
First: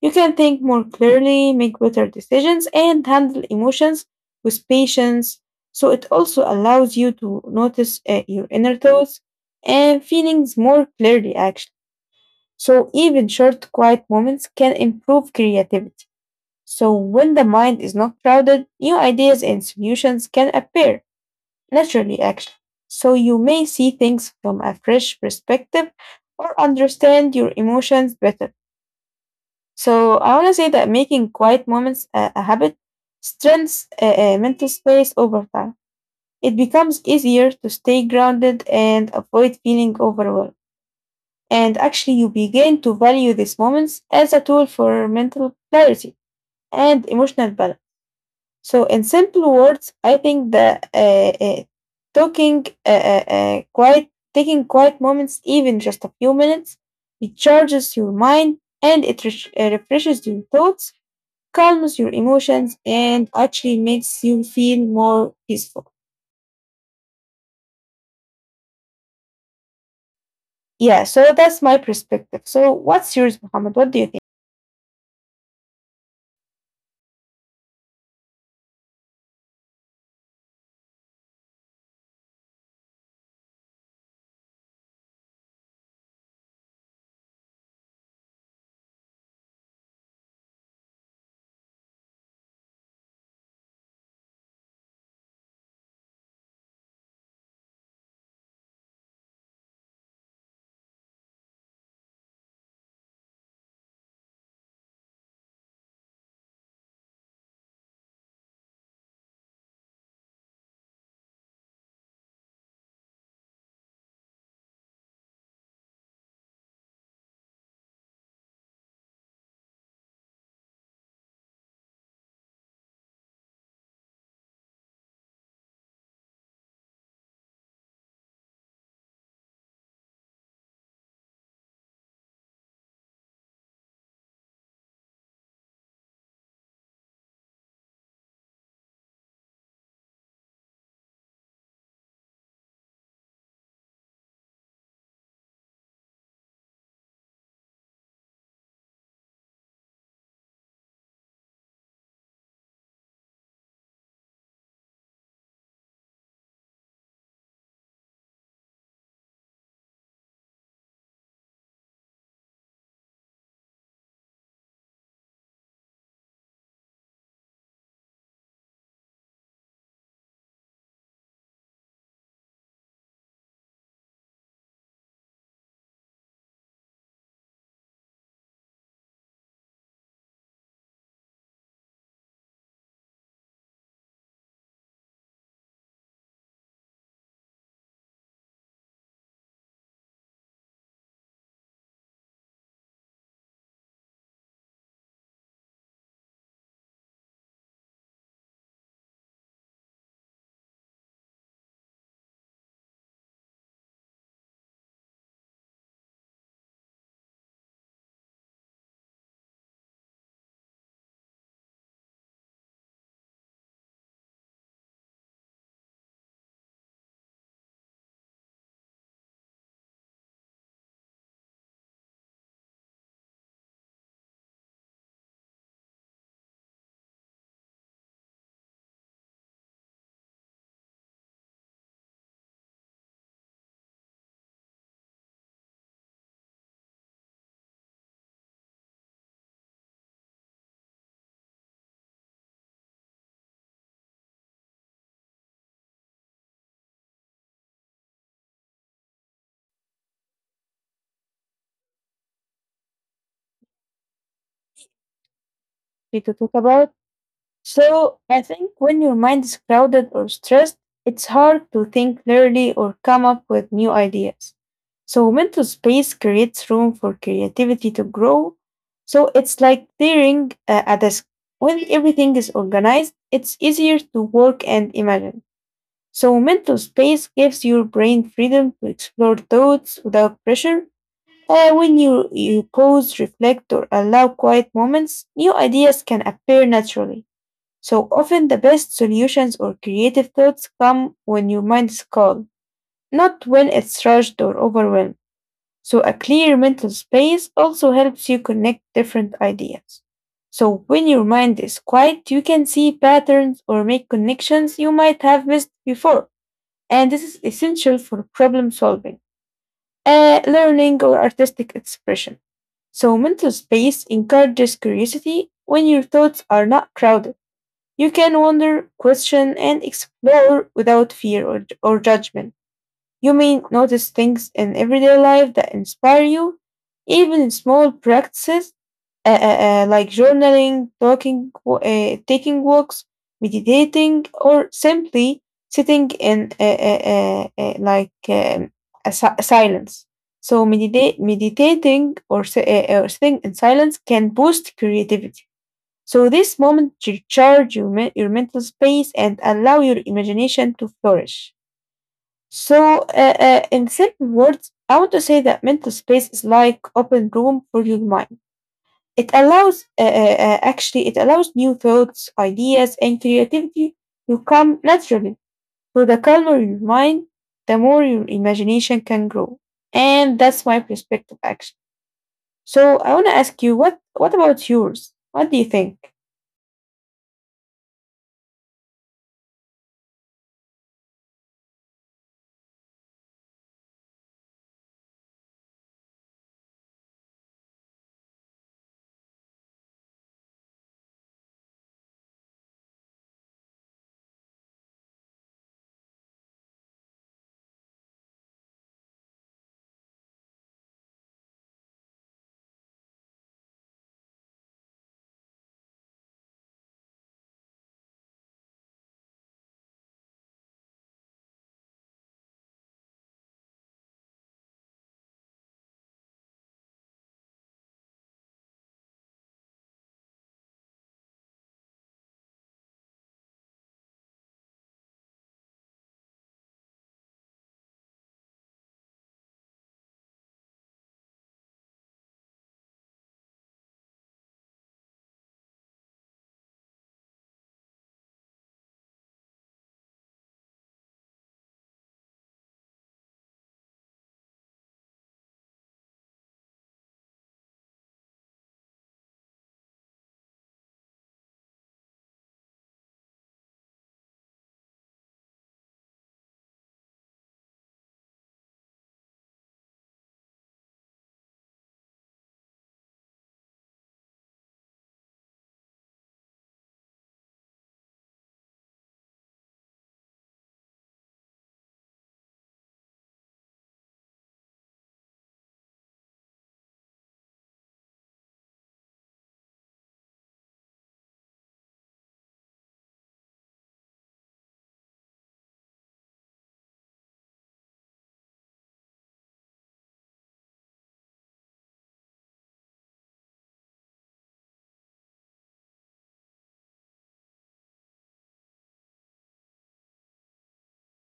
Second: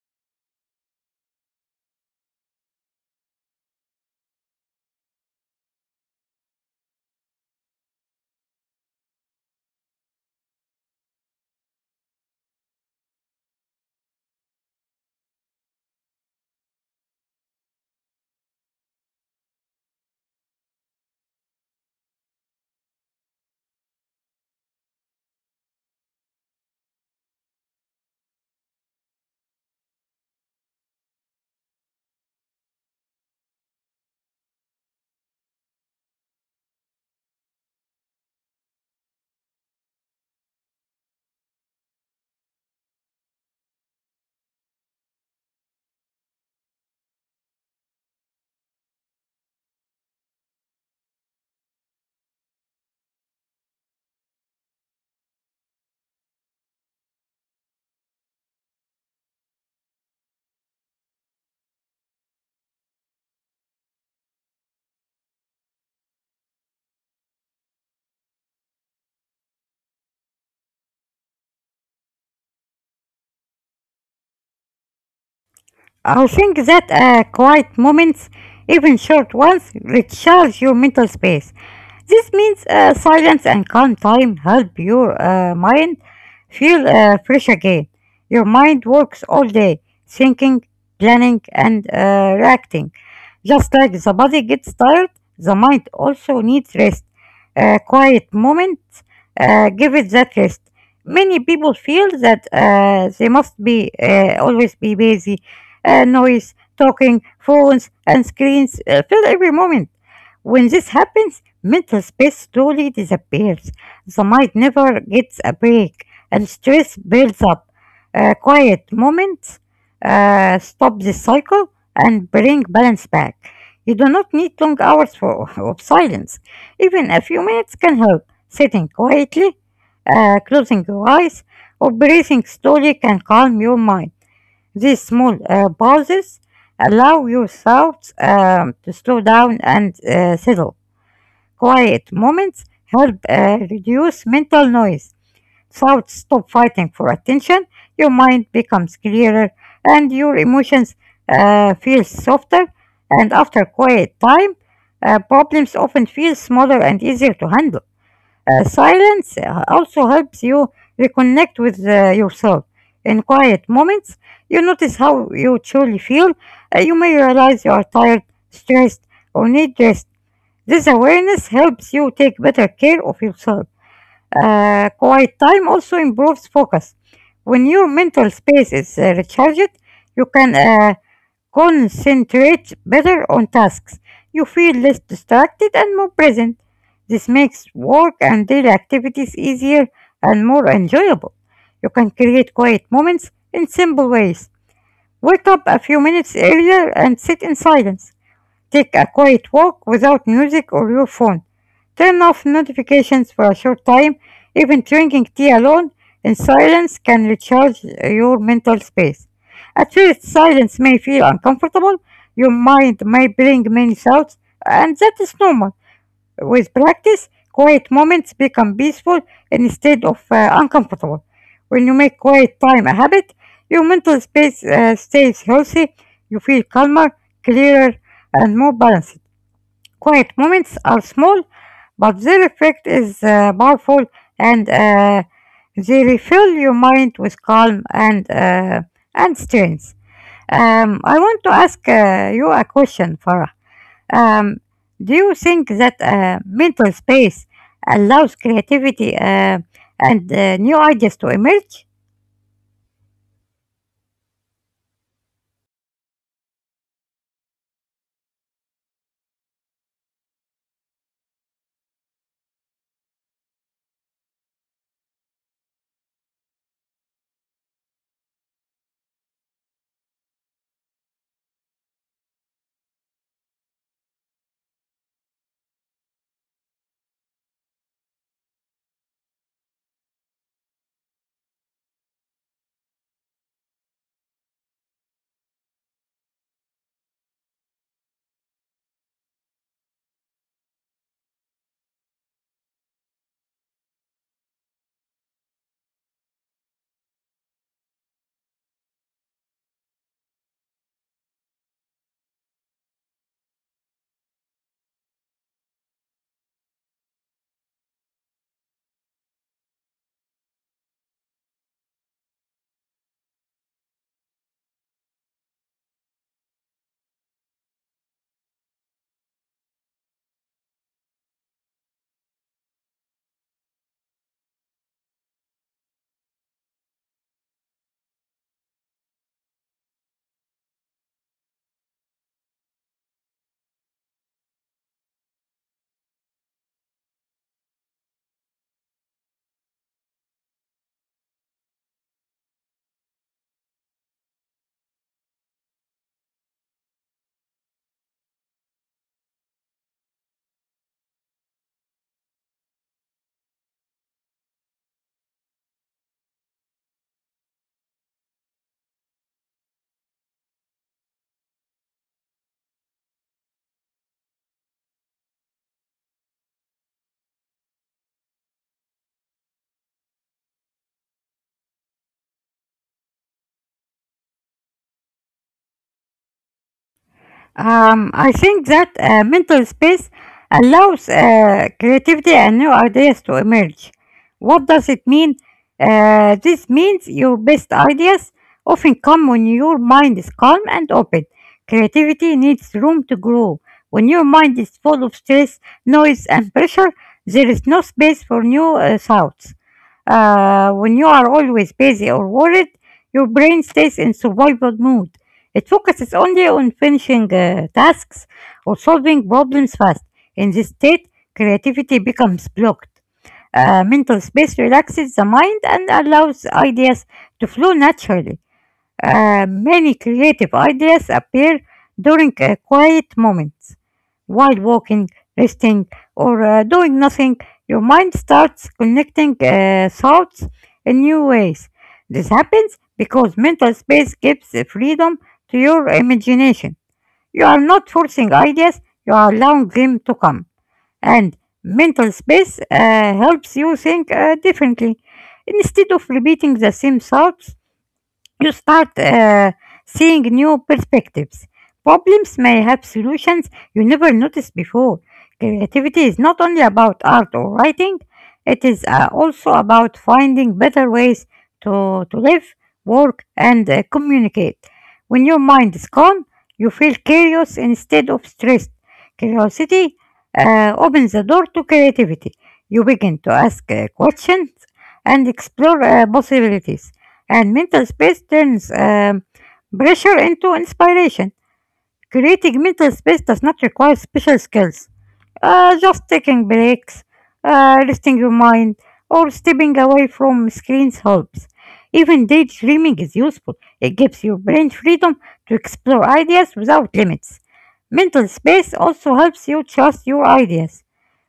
You can think more clearly, make better decisions, and handle emotions with patience. So it also allows you to notice your inner thoughts and feelings more clearly, actually. So even short, quiet moments can improve creativity. So when the mind is not crowded, new ideas and solutions can appear. Naturally, actually. So you may see things from a fresh perspective or understand your emotions better. So I want to say that making quiet moments a habit strengthens mental space over time. It becomes easier to stay grounded and avoid feeling overwhelmed. And actually, you begin to value these moments as a tool for mental clarity and emotional balance. So, in simple words, I think that talking uh, uh, uh, quiet, taking quiet moments, even just a few minutes, it charges your mind and it refreshes your thoughts, calms your emotions, and actually makes you feel more peaceful. Yeah, so that's my perspective. So, what's yours, Muhammad? What do you think
I think that quiet moments, even short ones, recharge your mental space. This means silence and calm time help your mind feel fresh again. Your mind works all day, thinking, planning, and reacting. Just like the body gets tired, the mind also needs rest. A quiet moments give it that rest. Many people feel that they must be always be busy, noise, talking, phones, and screens fill every moment. When this happens, mental space slowly disappears. The mind never gets a break, and stress builds up. Quiet moments stop this cycle and bring balance back. You do not need long hours of silence. Even a few minutes can help. Sitting quietly, closing your eyes, or breathing slowly can calm your mind. These small pauses allow your thoughts to slow down and settle. Quiet moments help reduce mental noise. Thoughts stop fighting for attention, your mind becomes clearer, and your emotions feel softer. And after quiet time, problems often feel smaller and easier to handle. Silence also helps you reconnect with yourself. In quiet moments, you notice how you truly feel. You may realize you are tired, stressed, or need rest. This awareness helps you take better care of yourself. Quiet time also improves focus. When your mental space is recharged, you can concentrates better on tasks. You feel less distracted and more present. This makes work and daily activities easier and more enjoyable. You can create quiet moments in simple ways. Wake up a few minutes earlier and sit in silence. Take a quiet walk without music or your phone. Turn off notifications for a short time. Even drinking tea alone in silence can recharge your mental space. At first, silence may feel uncomfortable. Your mind may bring many thoughts, and that is normal. With practice, quiet moments become peaceful instead of uncomfortable. When you make quiet time a habit, your mental space stays healthy. You feel calmer, clearer, and more balanced. Quiet moments are small, but their effect is powerful and they refill your mind with calm and strength. I want to ask you a question, Farah. Um, do you think that mental space allows creativity and new ideas to emerge?
we to talk about? So, I think when your mind is crowded or stressed, it's hard to think clearly or come up with new ideas. So mental space creates room for creativity to grow. So it's like clearing a desk. When everything is organized, it's easier to work and imagine. So mental space gives your brain freedom to explore thoughts without pressure. When you pause, reflect, or allow quiet moments, new ideas can appear naturally. So often the best solutions or creative thoughts come when your mind is calm, not when it's rushed or overwhelmed. So a clear mental space also helps you connect different ideas. So when your mind is quiet, you can see patterns or make connections you might have missed before. And this is essential for problem solving, learning, or artistic expression. So mental space encourages curiosity when your thoughts are not crowded. You can wonder, question, and explore without fear or judgment. You mean notice things in everyday life that inspire you, even in small practices like journaling, talking, taking walks, meditating, or simply sitting in silence. So meditating or sitting in silence can boost creativity. So this moment recharge your mental space and allow your imagination to flourish. So, in simple words, I want to say that mental space is like open room for your mind. It allows, it allows new thoughts, ideas, and creativity to come naturally. So, the calmer your mind, the more your imagination can grow. And that's my perspective, actually. So, I want to ask you, what about yours? What do you think?
I think that mental space allows creativity and new ideas to emerge. What does it mean? This means your best ideas often come when your mind is calm and open. Creativity needs room to grow. When your mind is full of stress, noise, and pressure, there is no space for new thoughts. When you are always busy or worried, your brain stays in survival mode. It focuses only on finishing tasks or solving problems fast. In this state, creativity becomes blocked. Mental space relaxes the mind and allows ideas to flow naturally. Many creative ideas appear during a quiet moments. While walking, resting, or doing nothing, your mind starts connecting thoughts in new ways. This happens because mental space gives the freedom to your imagination. You are not forcing ideas, you are allowing them to come. And mental space helps you think differently. Instead of repeating the same thoughts, you start seeing new perspectives. Problems may have solutions you never noticed before. Creativity is not only about art or writing, it is also about finding better ways to live, work, and communicate. When your mind is calm, you feel curious instead of stressed. Curiosity opens the door to creativity. You begin to ask questions and explore possibilities. And mental space turns pressure into inspiration. Creating mental space does not require special skills. Just taking breaks, resting your mind, or stepping away from screens helps. Even daydreaming is useful. It gives your brain freedom to explore ideas without limits. Mental space also helps you trust your ideas.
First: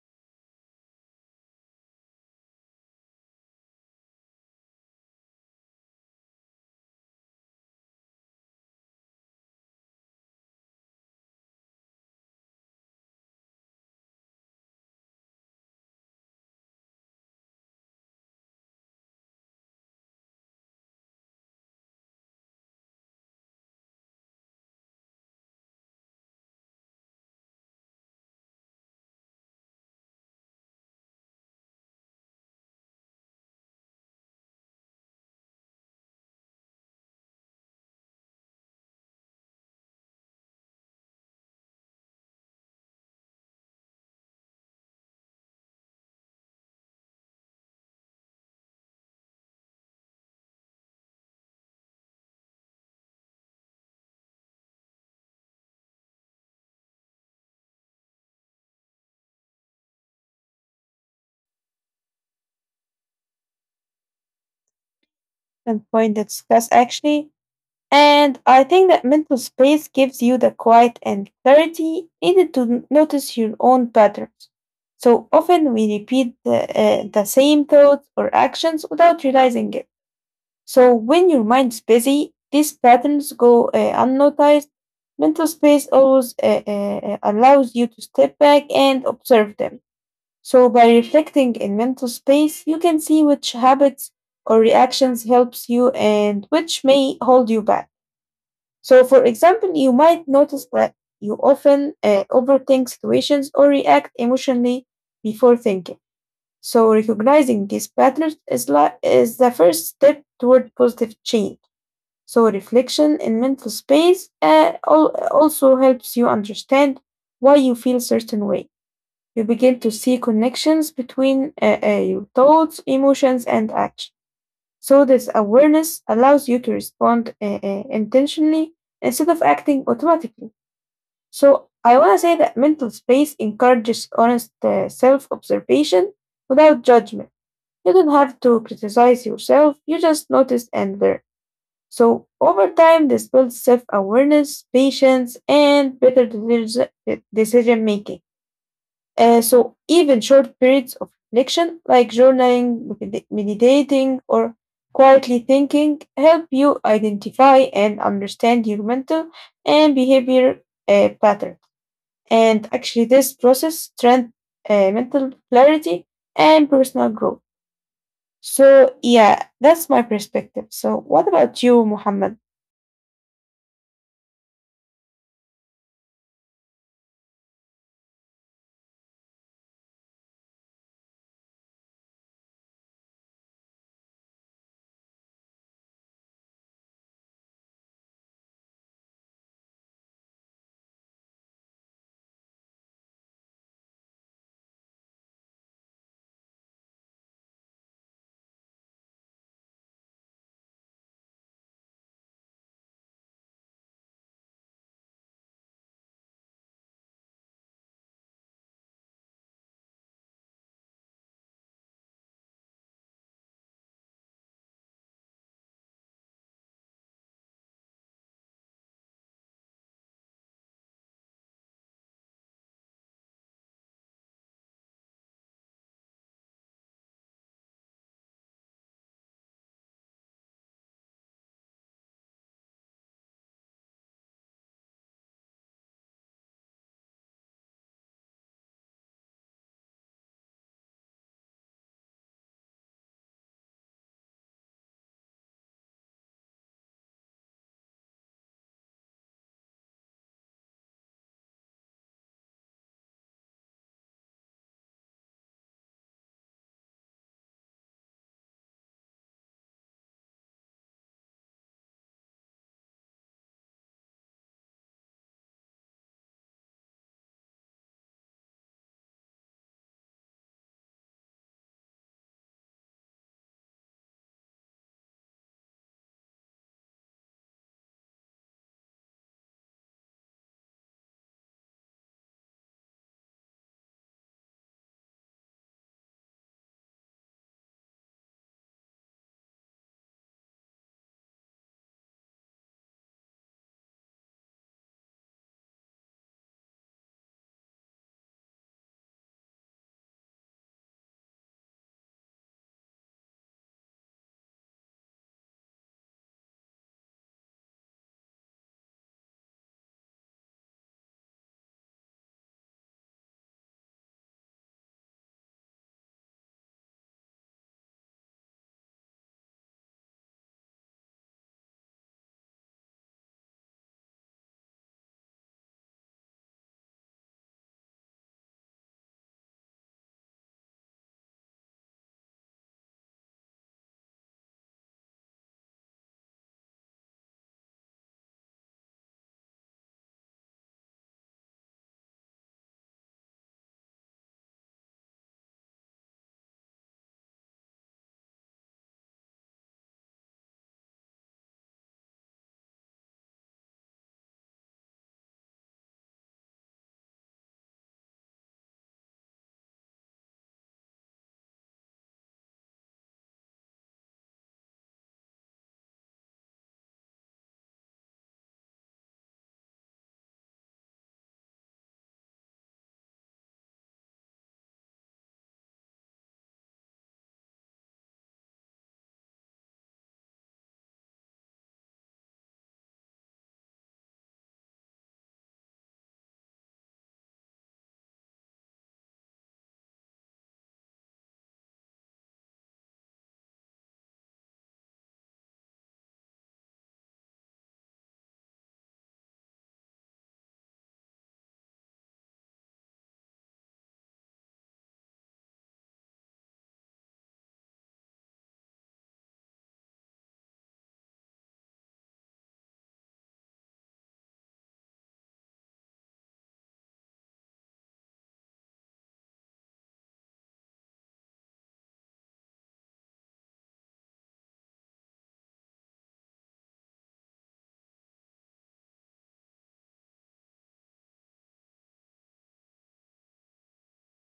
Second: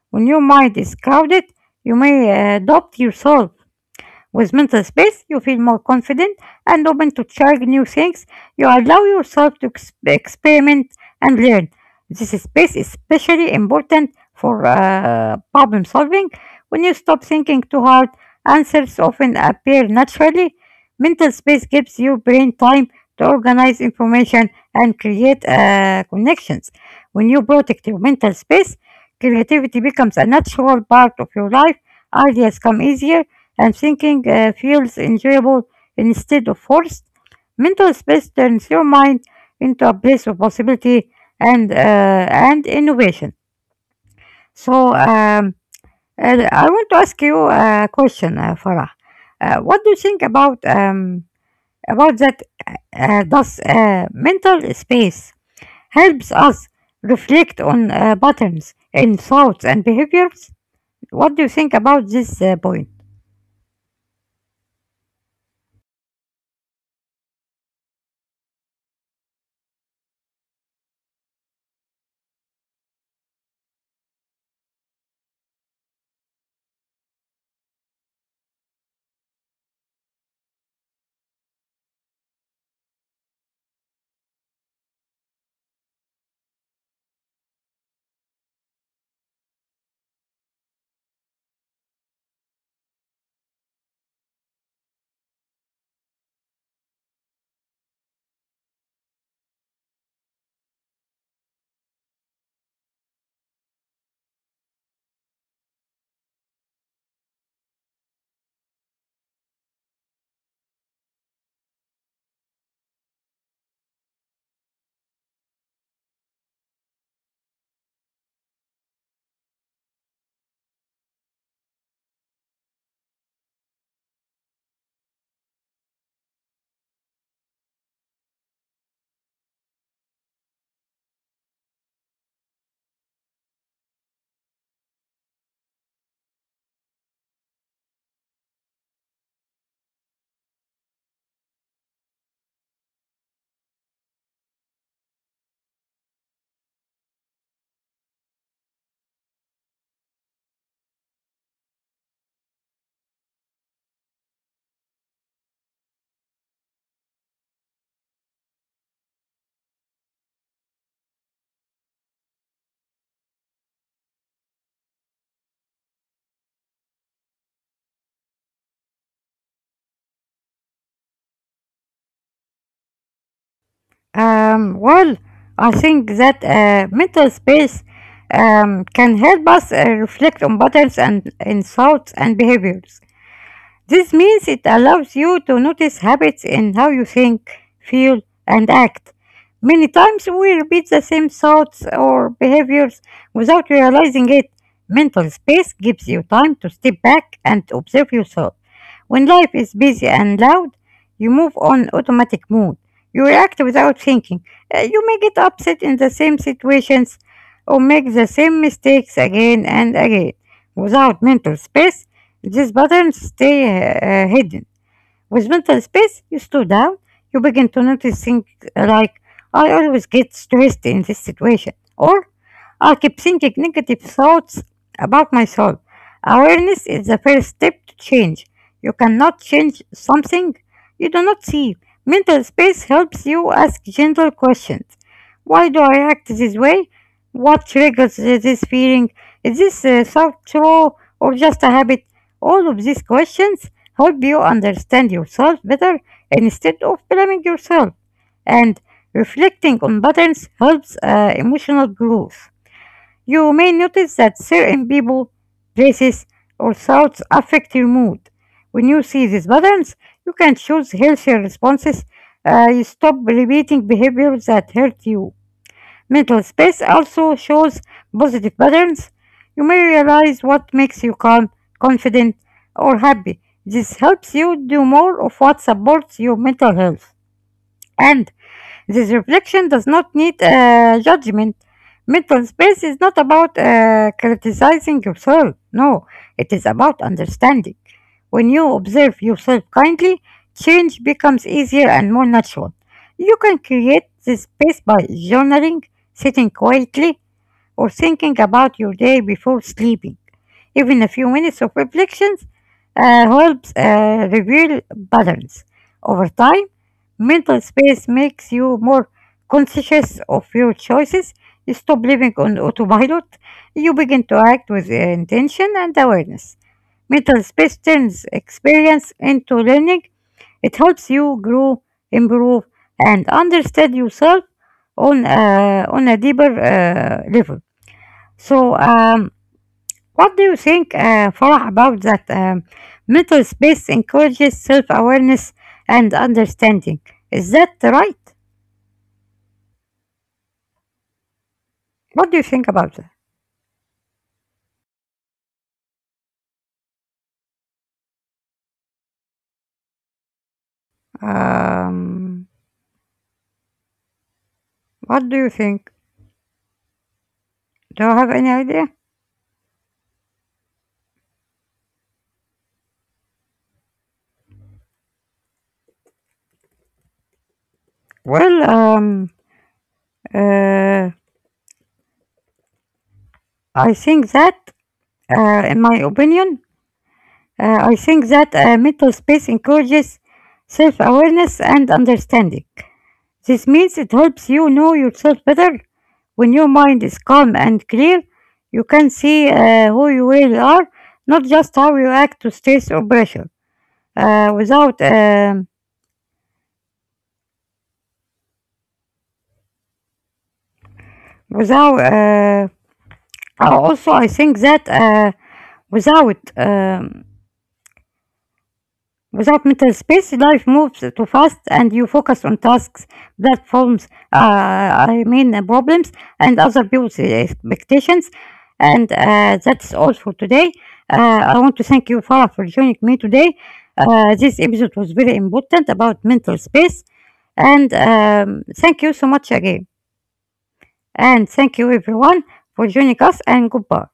When your mind is crowded, you may doubt yourself with mental space, you feel more confident and open to trying new things. You allow yourself to experiment and learn. This space is especially important for problem solving. When you stop thinking too hard, answers often appear naturally. Mental space gives your brain time to organize information and create connections. When you protect your mental space, creativity becomes a natural part of your life. Ideas come easier and thinking feels enjoyable instead of forced, mental space turns your mind into a place of possibility and and innovation. So um, I want to ask you a question, Farah. What do you think about that? Does mental space helps us reflect on patterns in thoughts and behaviors? What do you think about this point?
And point to discuss, actually. And I think that mental space gives you the quiet and clarity needed to notice your own patterns. So often we repeat the same thoughts or actions without realizing it. So when your mind's busy, these patterns go unnoticed. Mental space always allows you to step back and observe them. So by reflecting in mental space, you can see which habits or reactions helps you and which may hold you back. So, for example, you might notice that you often overthink situations or react emotionally before thinking. So, recognizing these patterns is the first step toward positive change. So, reflection in mental space also helps you understand why you feel certain way. You begin to see connections between your thoughts, emotions, and actions. So, this awareness allows you to respond intentionally instead of acting automatically. So, I want to say that mental space encourages honest self observation without judgment. You don't have to criticize yourself, you just notice and learn. So, over time, this builds self awareness, patience, and better decision making. So even short periods of reflection, like journaling, meditating, or quietly thinking, help you identify and understand your mental and behavior pattern. And actually, this process strengthens mental clarity and personal growth. So yeah, that's my perspective. So what about you, Muhammad?
Well, I think that mental space can help us reflect on patterns and in thoughts and behaviors. This means it allows you to notice habits in how you think, feel, and act. Many times we repeat the same thoughts or behaviors without realizing it. Mental space gives you time to step back and observe yourself. When life is busy and loud, you move on automatic mode. You react without thinking. You may get upset in the same situations or make the same mistakes again and again. Without mental space, these patterns stay hidden. With mental space, you slow down. You begin to notice things like, I always get stressed in this situation. Or, I keep thinking negative thoughts about myself. Awareness is the first step to change. You cannot change something you do not see. Mental space helps you ask gentle questions. Why do I act this way? What triggers this feeling? Is this thought true or just a habit? All of these questions help you understand yourself better instead of blaming yourself. And reflecting on patterns helps emotional growth. You may notice that certain people, places, or thoughts affect your mood. When you see these patterns, you can choose healthier responses. You stop repeating behaviors that hurt you. Mental space also shows positive patterns. You may realize what makes you calm, confident, or happy. This helps you do more of what supports your mental health. And this reflection does not need judgment. Mental space is not about criticizing yourself. No, it is about understanding. When you observe yourself kindly, change becomes easier and more natural. You can create this space by journaling, sitting quietly, or thinking about your day before sleeping. Even a few minutes of reflections helps reveal patterns. Over time, mental space makes you more conscious of your choices. You stop living on autopilot. You begin to act with intention and awareness. Mental space turns experience into learning. It helps you grow, improve, and understand yourself on a deeper level. So um, what do you think, Farah, about that? Mental space encourages self awareness and understanding. Is that right? What do you think about that? Um, what do you think? Do you have any idea? Well, uh, I think that, in my opinion, I think that mental space encourages self awareness and understanding. This means it helps you know yourself better. When your mind is calm and clear, you can see who you really are, not just how you act to stress or pressure. Without, without, also I think that without. Without mental space, life moves too fast and you focus on tasks, platforms, I mean problems, and other people's expectations. And that's all for today. I want to thank you, Farah, for joining me today. This episode was very important about mental space. And thank you so much again. And thank you, everyone, for joining us, and goodbye.